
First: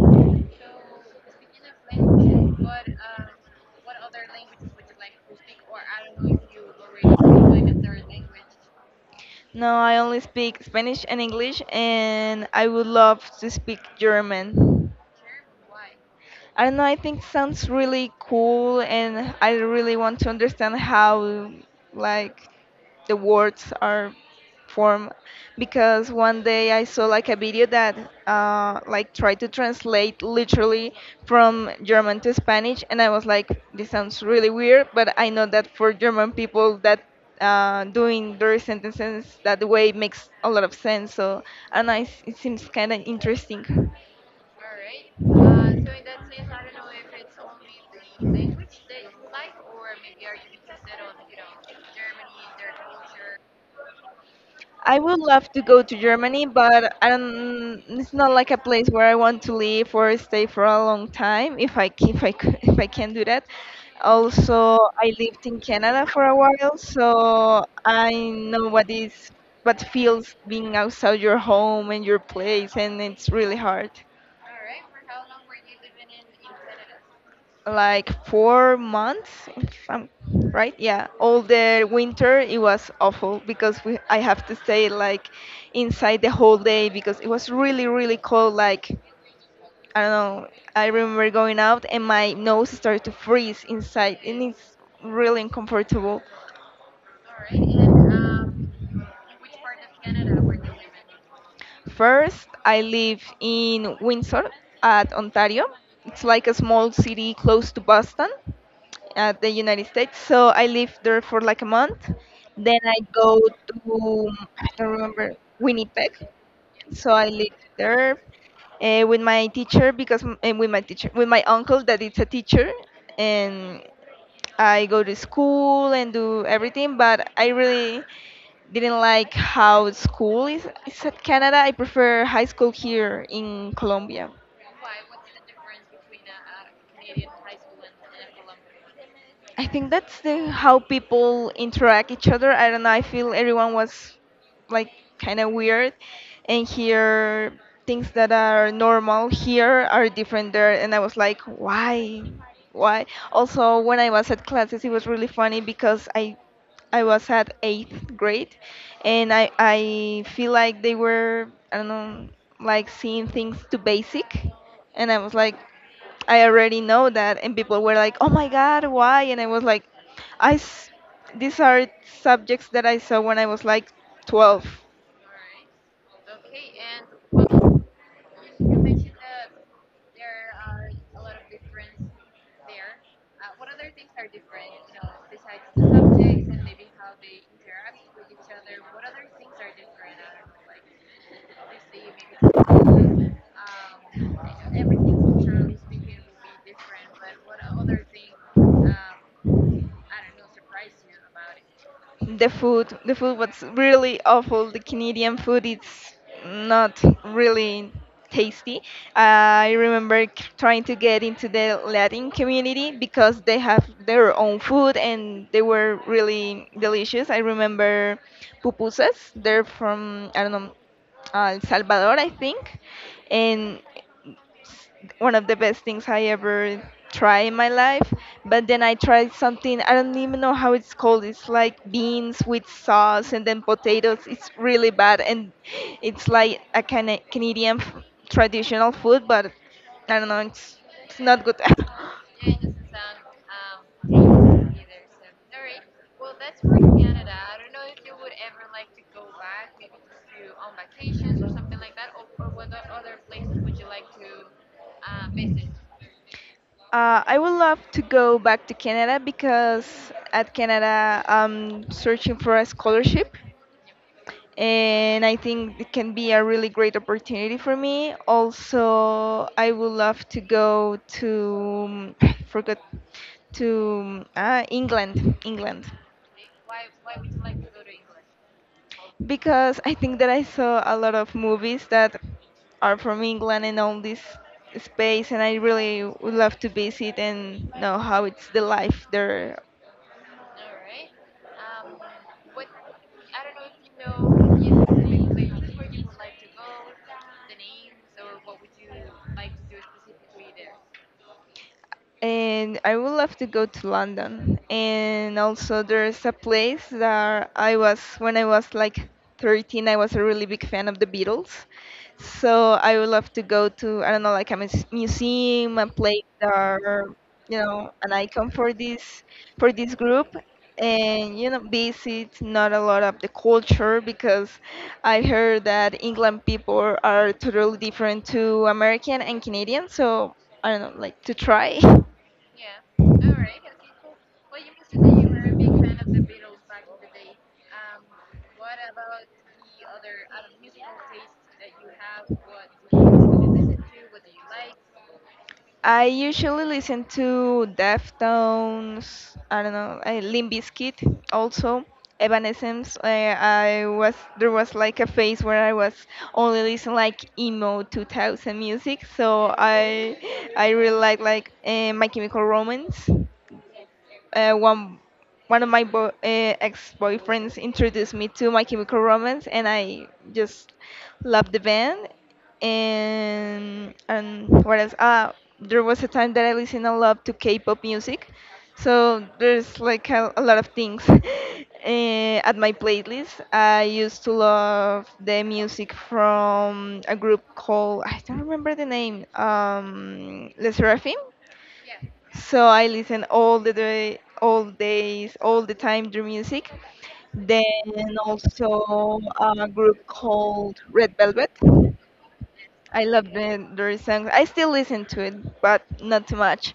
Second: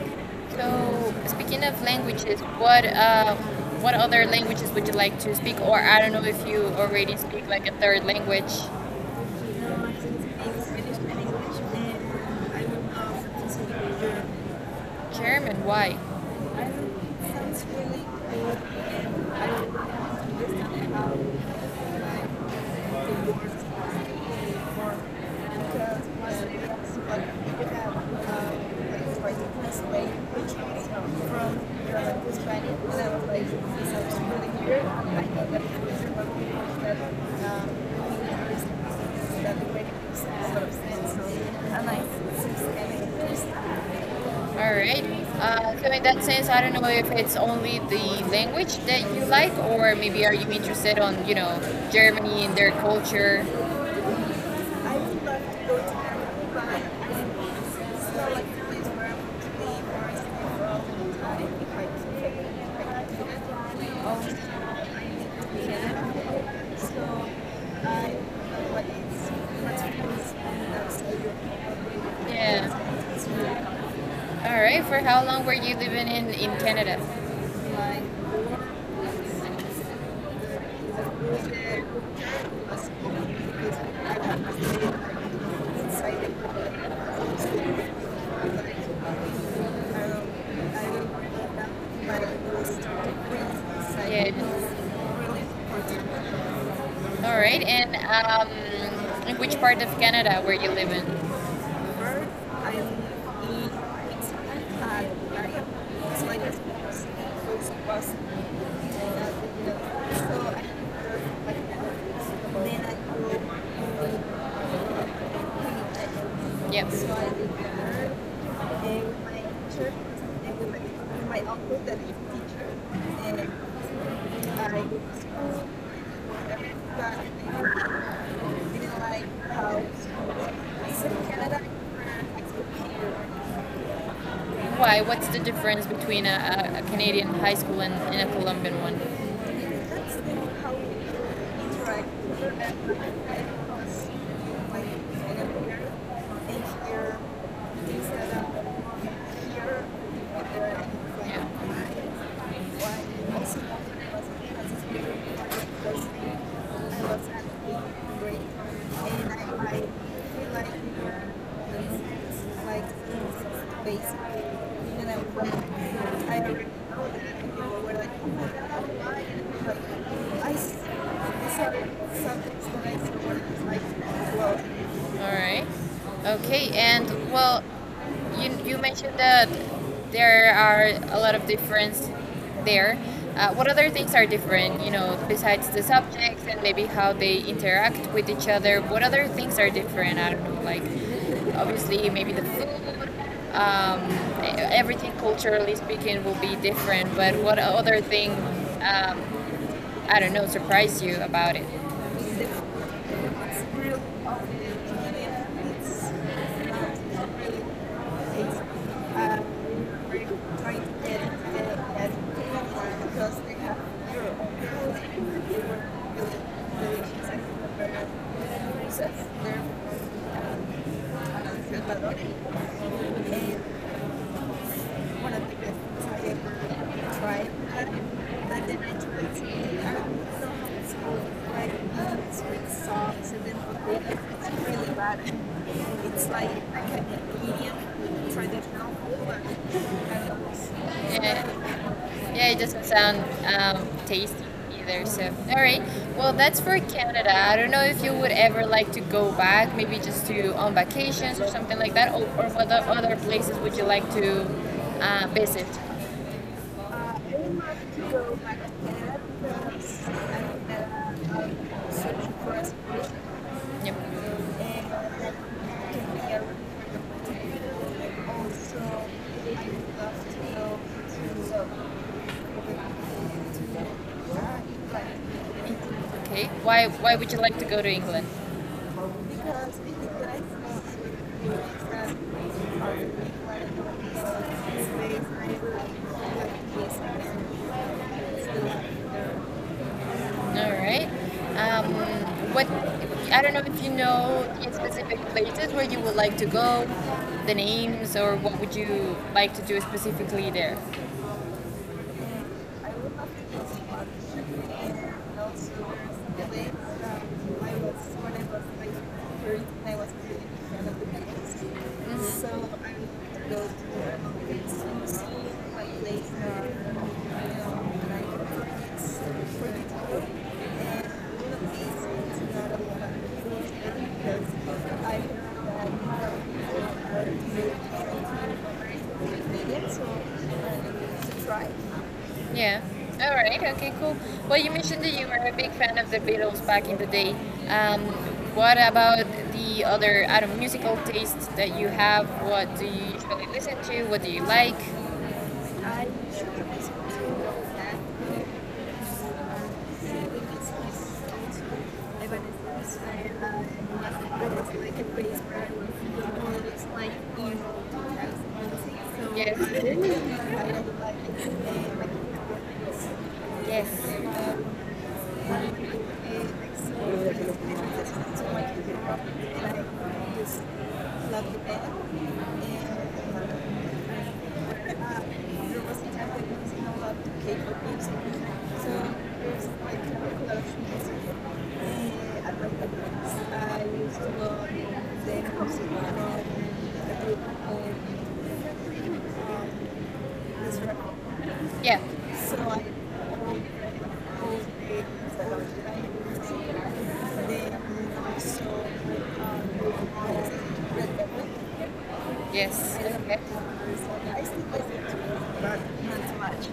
[SPEAKER 1] So speaking of languages, what other languages would you like to speak? Or I don't know if you already speak like a third language. No,
[SPEAKER 2] No, I only speak Spanish and English, and I would love to speak German.
[SPEAKER 1] German, why?
[SPEAKER 2] I
[SPEAKER 1] I
[SPEAKER 2] don't
[SPEAKER 1] don't
[SPEAKER 2] know, I
[SPEAKER 1] know,
[SPEAKER 2] think
[SPEAKER 1] it sounds
[SPEAKER 2] sounds
[SPEAKER 1] really
[SPEAKER 2] really
[SPEAKER 1] good
[SPEAKER 2] cool, and
[SPEAKER 1] and I
[SPEAKER 2] I
[SPEAKER 1] don't
[SPEAKER 2] really want to understand
[SPEAKER 1] understand how
[SPEAKER 2] how,
[SPEAKER 1] like the
[SPEAKER 2] like,
[SPEAKER 1] words was
[SPEAKER 2] the words are
[SPEAKER 1] being formed
[SPEAKER 2] formed
[SPEAKER 1] because
[SPEAKER 2] because
[SPEAKER 1] most
[SPEAKER 2] one
[SPEAKER 1] of the
[SPEAKER 2] day I
[SPEAKER 1] books
[SPEAKER 2] saw
[SPEAKER 1] but
[SPEAKER 2] like a video
[SPEAKER 1] you
[SPEAKER 2] that
[SPEAKER 1] have
[SPEAKER 2] like
[SPEAKER 1] like for
[SPEAKER 2] tried to
[SPEAKER 1] the
[SPEAKER 2] translate
[SPEAKER 1] which is
[SPEAKER 2] literally
[SPEAKER 1] from
[SPEAKER 2] from German
[SPEAKER 1] German to
[SPEAKER 2] to
[SPEAKER 1] Spanish
[SPEAKER 2] Spanish, and I was
[SPEAKER 1] and like
[SPEAKER 2] like,
[SPEAKER 1] it
[SPEAKER 2] this
[SPEAKER 1] sounds
[SPEAKER 2] sounds really
[SPEAKER 1] really weird.
[SPEAKER 2] weird,
[SPEAKER 1] I
[SPEAKER 2] but I know
[SPEAKER 1] thought that
[SPEAKER 2] that
[SPEAKER 1] it
[SPEAKER 2] for
[SPEAKER 1] was about
[SPEAKER 2] German
[SPEAKER 1] people
[SPEAKER 2] people
[SPEAKER 1] that
[SPEAKER 2] that
[SPEAKER 1] we
[SPEAKER 2] doing their sentences
[SPEAKER 1] understand that
[SPEAKER 2] that
[SPEAKER 1] the way
[SPEAKER 2] way
[SPEAKER 1] it makes
[SPEAKER 2] makes a
[SPEAKER 1] a
[SPEAKER 2] lot
[SPEAKER 1] lot
[SPEAKER 2] of
[SPEAKER 1] of
[SPEAKER 2] sense.
[SPEAKER 1] sense
[SPEAKER 2] So, and
[SPEAKER 1] and I
[SPEAKER 2] I, it seems kind of
[SPEAKER 1] since I
[SPEAKER 2] interesting.
[SPEAKER 1] understand all right. So in that sense, I don't know if it's only the language that you like, or maybe are you interested on Germany and their culture?
[SPEAKER 2] I
[SPEAKER 1] I
[SPEAKER 2] would
[SPEAKER 1] would love
[SPEAKER 2] love to
[SPEAKER 1] to go
[SPEAKER 2] go
[SPEAKER 1] to
[SPEAKER 2] to Germany,
[SPEAKER 1] Germany, but I
[SPEAKER 2] but I don't.
[SPEAKER 1] think
[SPEAKER 2] It's
[SPEAKER 1] it's
[SPEAKER 2] not
[SPEAKER 1] not
[SPEAKER 2] like a
[SPEAKER 1] like the
[SPEAKER 2] place
[SPEAKER 1] place
[SPEAKER 2] where
[SPEAKER 1] where
[SPEAKER 2] I
[SPEAKER 1] I
[SPEAKER 2] want
[SPEAKER 1] want
[SPEAKER 2] to
[SPEAKER 1] to be
[SPEAKER 2] live
[SPEAKER 1] or
[SPEAKER 2] or
[SPEAKER 1] I stay
[SPEAKER 2] stay for
[SPEAKER 1] for a
[SPEAKER 2] a long
[SPEAKER 1] long time.
[SPEAKER 2] time.
[SPEAKER 1] If I do
[SPEAKER 2] If I c- <laughs> if I
[SPEAKER 1] I
[SPEAKER 2] can
[SPEAKER 1] can
[SPEAKER 2] do
[SPEAKER 1] do
[SPEAKER 2] that.
[SPEAKER 1] that. Always
[SPEAKER 2] Also,
[SPEAKER 1] Canada.
[SPEAKER 2] I lived in Canada for a while,
[SPEAKER 1] So
[SPEAKER 2] so I
[SPEAKER 1] I don't
[SPEAKER 2] know
[SPEAKER 1] know what
[SPEAKER 2] what is
[SPEAKER 1] it's
[SPEAKER 2] what
[SPEAKER 1] what's
[SPEAKER 2] feels
[SPEAKER 1] famous
[SPEAKER 2] being
[SPEAKER 1] in
[SPEAKER 2] outside
[SPEAKER 1] those
[SPEAKER 2] your
[SPEAKER 1] European
[SPEAKER 2] home
[SPEAKER 1] way
[SPEAKER 2] and your
[SPEAKER 1] of yeah,
[SPEAKER 2] place, and
[SPEAKER 1] doing
[SPEAKER 2] it's
[SPEAKER 1] things.
[SPEAKER 2] really hard.
[SPEAKER 1] All right. For how long were you living in Canada?
[SPEAKER 2] Like 4 months, if I'm right. Yeah, all the winter it was awful because we I have to stay like inside the whole day because it was really really cold. Like I don't know. I remember going out and my nose started to freeze inside, and it's
[SPEAKER 1] Yeah.
[SPEAKER 2] really uncomfortable.
[SPEAKER 1] All right. And in which part of Canada were you living? Bird,
[SPEAKER 2] First,
[SPEAKER 1] I
[SPEAKER 2] I
[SPEAKER 1] eat
[SPEAKER 2] live in
[SPEAKER 1] pizza
[SPEAKER 2] Windsor at
[SPEAKER 1] and
[SPEAKER 2] Ontario.
[SPEAKER 1] Mario.
[SPEAKER 2] It's
[SPEAKER 1] It's like
[SPEAKER 2] like a
[SPEAKER 1] a
[SPEAKER 2] small city close
[SPEAKER 1] first
[SPEAKER 2] to
[SPEAKER 1] class.
[SPEAKER 2] Boston
[SPEAKER 1] So I
[SPEAKER 2] at the United States.
[SPEAKER 1] prefer
[SPEAKER 2] So I lived there for like a
[SPEAKER 1] like
[SPEAKER 2] month.
[SPEAKER 1] that.
[SPEAKER 2] Then
[SPEAKER 1] Then
[SPEAKER 2] I
[SPEAKER 1] I
[SPEAKER 2] go
[SPEAKER 1] go to
[SPEAKER 2] to I don't remember Winnipeg.
[SPEAKER 1] yes,
[SPEAKER 2] So I lived
[SPEAKER 1] and my teacher
[SPEAKER 2] there with my teacher because m- and
[SPEAKER 1] and
[SPEAKER 2] with
[SPEAKER 1] with
[SPEAKER 2] my teacher with my
[SPEAKER 1] my
[SPEAKER 2] uncle
[SPEAKER 1] uncle
[SPEAKER 2] that
[SPEAKER 1] that is
[SPEAKER 2] is a
[SPEAKER 1] a
[SPEAKER 2] teacher
[SPEAKER 1] teacher and I go
[SPEAKER 2] and
[SPEAKER 1] to school
[SPEAKER 2] I go
[SPEAKER 1] every
[SPEAKER 2] to school and do everything. But I really didn't
[SPEAKER 1] didn't
[SPEAKER 2] like
[SPEAKER 1] like how
[SPEAKER 2] how
[SPEAKER 1] school
[SPEAKER 2] school is
[SPEAKER 1] was in
[SPEAKER 2] at Canada.
[SPEAKER 1] Canada
[SPEAKER 2] I prefer
[SPEAKER 1] I
[SPEAKER 2] high
[SPEAKER 1] school
[SPEAKER 2] school here in Colombia.
[SPEAKER 1] here. Why? What's the difference between a Canadian high school and a Colombian one?
[SPEAKER 2] I think
[SPEAKER 1] That's
[SPEAKER 2] that's the
[SPEAKER 1] the, how
[SPEAKER 2] how
[SPEAKER 1] we
[SPEAKER 2] people interact
[SPEAKER 1] interact
[SPEAKER 2] each
[SPEAKER 1] with
[SPEAKER 2] other.
[SPEAKER 1] her
[SPEAKER 2] I don't know. I feel
[SPEAKER 1] and
[SPEAKER 2] everyone was
[SPEAKER 1] like,
[SPEAKER 2] like kind of weird,
[SPEAKER 1] I
[SPEAKER 2] and here things that are normal here are different there. And I was like,
[SPEAKER 1] like,
[SPEAKER 2] why, why? Also, when I
[SPEAKER 1] why,
[SPEAKER 2] was at classes, it was really funny because I was at eighth
[SPEAKER 1] great.
[SPEAKER 2] grade, and
[SPEAKER 1] And I, I
[SPEAKER 2] I feel
[SPEAKER 1] feel
[SPEAKER 2] like they were I don't know like
[SPEAKER 1] like
[SPEAKER 2] seeing things too
[SPEAKER 1] it's basic.
[SPEAKER 2] basic, and
[SPEAKER 1] And
[SPEAKER 2] I
[SPEAKER 1] I
[SPEAKER 2] was like,
[SPEAKER 1] was like,
[SPEAKER 2] I
[SPEAKER 1] I already
[SPEAKER 2] already know
[SPEAKER 1] know
[SPEAKER 2] that,
[SPEAKER 1] that
[SPEAKER 2] and
[SPEAKER 1] people
[SPEAKER 2] people were
[SPEAKER 1] were like,
[SPEAKER 2] like, "Oh
[SPEAKER 1] oh
[SPEAKER 2] my
[SPEAKER 1] my
[SPEAKER 2] God,
[SPEAKER 1] god,
[SPEAKER 2] why?"
[SPEAKER 1] why?
[SPEAKER 2] And I was like,
[SPEAKER 1] But
[SPEAKER 2] "I s- these are
[SPEAKER 1] saw some
[SPEAKER 2] subjects
[SPEAKER 1] things
[SPEAKER 2] that
[SPEAKER 1] that
[SPEAKER 2] I
[SPEAKER 1] I
[SPEAKER 2] saw
[SPEAKER 1] saw
[SPEAKER 2] when I was
[SPEAKER 1] were like,
[SPEAKER 2] like
[SPEAKER 1] well,
[SPEAKER 2] 12.
[SPEAKER 1] all right. Okay. And well, you mentioned that there are a lot of difference there. What other things are different? You know, besides the subjects and maybe how they interact with each other. What other things are different? I don't know. Like, obviously, maybe the food. Um, everything culturally speaking will be different. But what other thing? Um, I don't know. Surprised you about it?
[SPEAKER 2] The food was really awful. The Canadian food, it's not really tasty. I remember trying to get into the Latin community because they have their own food and they were really delicious. I remember pupusas. They're from I don't know El Salvador,
[SPEAKER 1] Thank
[SPEAKER 2] I
[SPEAKER 1] you.
[SPEAKER 2] think, and it's one
[SPEAKER 1] One
[SPEAKER 2] of
[SPEAKER 1] of
[SPEAKER 2] the
[SPEAKER 1] the
[SPEAKER 2] best things
[SPEAKER 1] best
[SPEAKER 2] I
[SPEAKER 1] I
[SPEAKER 2] ever
[SPEAKER 1] ever
[SPEAKER 2] try in my
[SPEAKER 1] tried.
[SPEAKER 2] life.
[SPEAKER 1] I
[SPEAKER 2] But then
[SPEAKER 1] didn't
[SPEAKER 2] I tried something I
[SPEAKER 1] enjoy
[SPEAKER 2] don't
[SPEAKER 1] school.
[SPEAKER 2] even know
[SPEAKER 1] I
[SPEAKER 2] how
[SPEAKER 1] was in
[SPEAKER 2] it's
[SPEAKER 1] school
[SPEAKER 2] called. It's like
[SPEAKER 1] writing
[SPEAKER 2] beans
[SPEAKER 1] books,
[SPEAKER 2] with
[SPEAKER 1] with
[SPEAKER 2] sauce
[SPEAKER 1] songs,
[SPEAKER 2] and
[SPEAKER 1] and then
[SPEAKER 2] then potatoes. It's
[SPEAKER 1] I
[SPEAKER 2] really
[SPEAKER 1] really
[SPEAKER 2] bad,
[SPEAKER 1] bad.
[SPEAKER 2] and it's
[SPEAKER 1] It's like
[SPEAKER 2] like a
[SPEAKER 1] I can
[SPEAKER 2] kind of
[SPEAKER 1] a medium,
[SPEAKER 2] Traditional
[SPEAKER 1] traditional,
[SPEAKER 2] food,
[SPEAKER 1] but
[SPEAKER 2] but I don't
[SPEAKER 1] I
[SPEAKER 2] know.
[SPEAKER 1] don't know.
[SPEAKER 2] It's not good.
[SPEAKER 1] Yeah.
[SPEAKER 2] <laughs>
[SPEAKER 1] Yeah, it doesn't sound tasty either. So, all right. Well, that's for Canada. I don't know if you would ever like to go back, maybe just to on vacations or something like that, or what the other places would you like to visit?
[SPEAKER 2] I
[SPEAKER 1] I
[SPEAKER 2] would
[SPEAKER 1] would
[SPEAKER 2] love
[SPEAKER 1] love
[SPEAKER 2] to
[SPEAKER 1] to
[SPEAKER 2] go
[SPEAKER 1] go back
[SPEAKER 2] back to
[SPEAKER 1] to
[SPEAKER 2] Canada
[SPEAKER 1] Canada because
[SPEAKER 2] because
[SPEAKER 1] I
[SPEAKER 2] at
[SPEAKER 1] think that
[SPEAKER 2] Canada I'm
[SPEAKER 1] I'm
[SPEAKER 2] searching
[SPEAKER 1] searching for
[SPEAKER 2] for a
[SPEAKER 1] inspiration
[SPEAKER 2] scholarship
[SPEAKER 1] yep, and
[SPEAKER 2] and
[SPEAKER 1] that
[SPEAKER 2] I think it can
[SPEAKER 1] can be
[SPEAKER 2] be
[SPEAKER 1] a
[SPEAKER 2] a
[SPEAKER 1] really
[SPEAKER 2] really great
[SPEAKER 1] wonderful
[SPEAKER 2] opportunity for me.
[SPEAKER 1] thing. Also,
[SPEAKER 2] Also,
[SPEAKER 1] I
[SPEAKER 2] I would
[SPEAKER 1] would
[SPEAKER 2] love to go
[SPEAKER 1] love to go to
[SPEAKER 2] to
[SPEAKER 1] Rome.
[SPEAKER 2] <clears throat> forgot to England,
[SPEAKER 1] Okay. Why would you like to go to England?
[SPEAKER 2] because
[SPEAKER 1] Because we
[SPEAKER 2] I
[SPEAKER 1] think
[SPEAKER 2] think that
[SPEAKER 1] that
[SPEAKER 2] I saw a
[SPEAKER 1] I
[SPEAKER 2] lot of movies that are
[SPEAKER 1] England
[SPEAKER 2] from England and all this space, and I really would love to visit and know how it's the life there.
[SPEAKER 1] all right. Um, what I don't know if you know the specific places where you would like to go, the names, or what would you like to do specifically there.
[SPEAKER 2] And
[SPEAKER 1] And I
[SPEAKER 2] I would
[SPEAKER 1] would love
[SPEAKER 2] love to
[SPEAKER 1] to
[SPEAKER 2] go
[SPEAKER 1] just
[SPEAKER 2] to
[SPEAKER 1] walk
[SPEAKER 2] London.
[SPEAKER 1] the and
[SPEAKER 2] And also,
[SPEAKER 1] also
[SPEAKER 2] there's a
[SPEAKER 1] there's
[SPEAKER 2] place
[SPEAKER 1] some I
[SPEAKER 2] that I
[SPEAKER 1] was
[SPEAKER 2] was
[SPEAKER 1] when
[SPEAKER 2] when
[SPEAKER 1] I
[SPEAKER 2] I
[SPEAKER 1] was
[SPEAKER 2] was like
[SPEAKER 1] like first
[SPEAKER 2] 13.
[SPEAKER 1] and
[SPEAKER 2] I
[SPEAKER 1] I was
[SPEAKER 2] was a
[SPEAKER 1] really
[SPEAKER 2] really
[SPEAKER 1] a
[SPEAKER 2] big fan
[SPEAKER 1] fan
[SPEAKER 2] of
[SPEAKER 1] of the
[SPEAKER 2] the Beatles,
[SPEAKER 1] Beatles. So
[SPEAKER 2] so I would love to
[SPEAKER 1] I would go
[SPEAKER 2] go to I don't know
[SPEAKER 1] to
[SPEAKER 2] like
[SPEAKER 1] see
[SPEAKER 2] a museum, a
[SPEAKER 1] like
[SPEAKER 2] place
[SPEAKER 1] place you
[SPEAKER 2] that
[SPEAKER 1] know
[SPEAKER 2] are you know an
[SPEAKER 1] like
[SPEAKER 2] icon
[SPEAKER 1] for kids
[SPEAKER 2] for this
[SPEAKER 1] for
[SPEAKER 2] group.
[SPEAKER 1] and
[SPEAKER 2] And you
[SPEAKER 1] one
[SPEAKER 2] know,
[SPEAKER 1] of
[SPEAKER 2] visit
[SPEAKER 1] these is
[SPEAKER 2] not
[SPEAKER 1] not a
[SPEAKER 2] a lot of the
[SPEAKER 1] lot because
[SPEAKER 2] culture because
[SPEAKER 1] I
[SPEAKER 2] I
[SPEAKER 1] heard
[SPEAKER 2] heard
[SPEAKER 1] that
[SPEAKER 2] that
[SPEAKER 1] a lot
[SPEAKER 2] England people are
[SPEAKER 1] of people
[SPEAKER 2] totally different
[SPEAKER 1] are really
[SPEAKER 2] to American and Canadian.
[SPEAKER 1] so
[SPEAKER 2] So I don't know, like to
[SPEAKER 1] to try.
[SPEAKER 2] try. <laughs>
[SPEAKER 1] Yeah. All right. Okay. Cool. Well, you mentioned that you were a big fan of the Beatles back in the day. Um, what about the other, I don't know, musical tastes that you have? What do you usually listen to? What do you like?
[SPEAKER 2] I
[SPEAKER 1] I usually
[SPEAKER 2] usually
[SPEAKER 1] listen
[SPEAKER 2] listen to
[SPEAKER 1] to that.
[SPEAKER 2] Deftones, I don't know, Limp Bizkit also, Evanescence. I was There was like a phase where I was only listening like emo 2000 music, so
[SPEAKER 1] Yes.
[SPEAKER 2] I really like My Chemical Romance.
[SPEAKER 1] <laughs> Yes.
[SPEAKER 2] uh, one One of my ex-boyfriends introduced me to My Chemical Romance, and I just loved the band.
[SPEAKER 1] Love
[SPEAKER 2] And what else? There was a
[SPEAKER 1] There
[SPEAKER 2] time that I listened a lot to K-pop music,
[SPEAKER 1] So
[SPEAKER 2] so
[SPEAKER 1] there's
[SPEAKER 2] there's
[SPEAKER 1] like
[SPEAKER 2] like a lot of
[SPEAKER 1] Polish
[SPEAKER 2] things <laughs>
[SPEAKER 1] music.
[SPEAKER 2] at
[SPEAKER 1] I
[SPEAKER 2] my
[SPEAKER 1] like
[SPEAKER 2] playlist.
[SPEAKER 1] the
[SPEAKER 2] I used
[SPEAKER 1] to
[SPEAKER 2] to love
[SPEAKER 1] love
[SPEAKER 2] the music from a group called I don't remember the name,
[SPEAKER 1] um,
[SPEAKER 2] Les Seraphim,
[SPEAKER 1] yeah.
[SPEAKER 2] so
[SPEAKER 1] So
[SPEAKER 2] I listen all the day, all days, all the time to music.
[SPEAKER 1] then
[SPEAKER 2] Then
[SPEAKER 1] also
[SPEAKER 2] also a group called
[SPEAKER 1] um,
[SPEAKER 2] Red Velvet.
[SPEAKER 1] yes.
[SPEAKER 2] I
[SPEAKER 1] I not
[SPEAKER 2] love
[SPEAKER 1] okay.
[SPEAKER 2] their
[SPEAKER 1] So
[SPEAKER 2] songs.
[SPEAKER 1] I
[SPEAKER 2] I
[SPEAKER 1] still
[SPEAKER 2] still
[SPEAKER 1] listen
[SPEAKER 2] listen
[SPEAKER 1] to
[SPEAKER 2] to it,
[SPEAKER 1] it,
[SPEAKER 2] but
[SPEAKER 1] but
[SPEAKER 2] not too
[SPEAKER 1] not much.
[SPEAKER 2] much.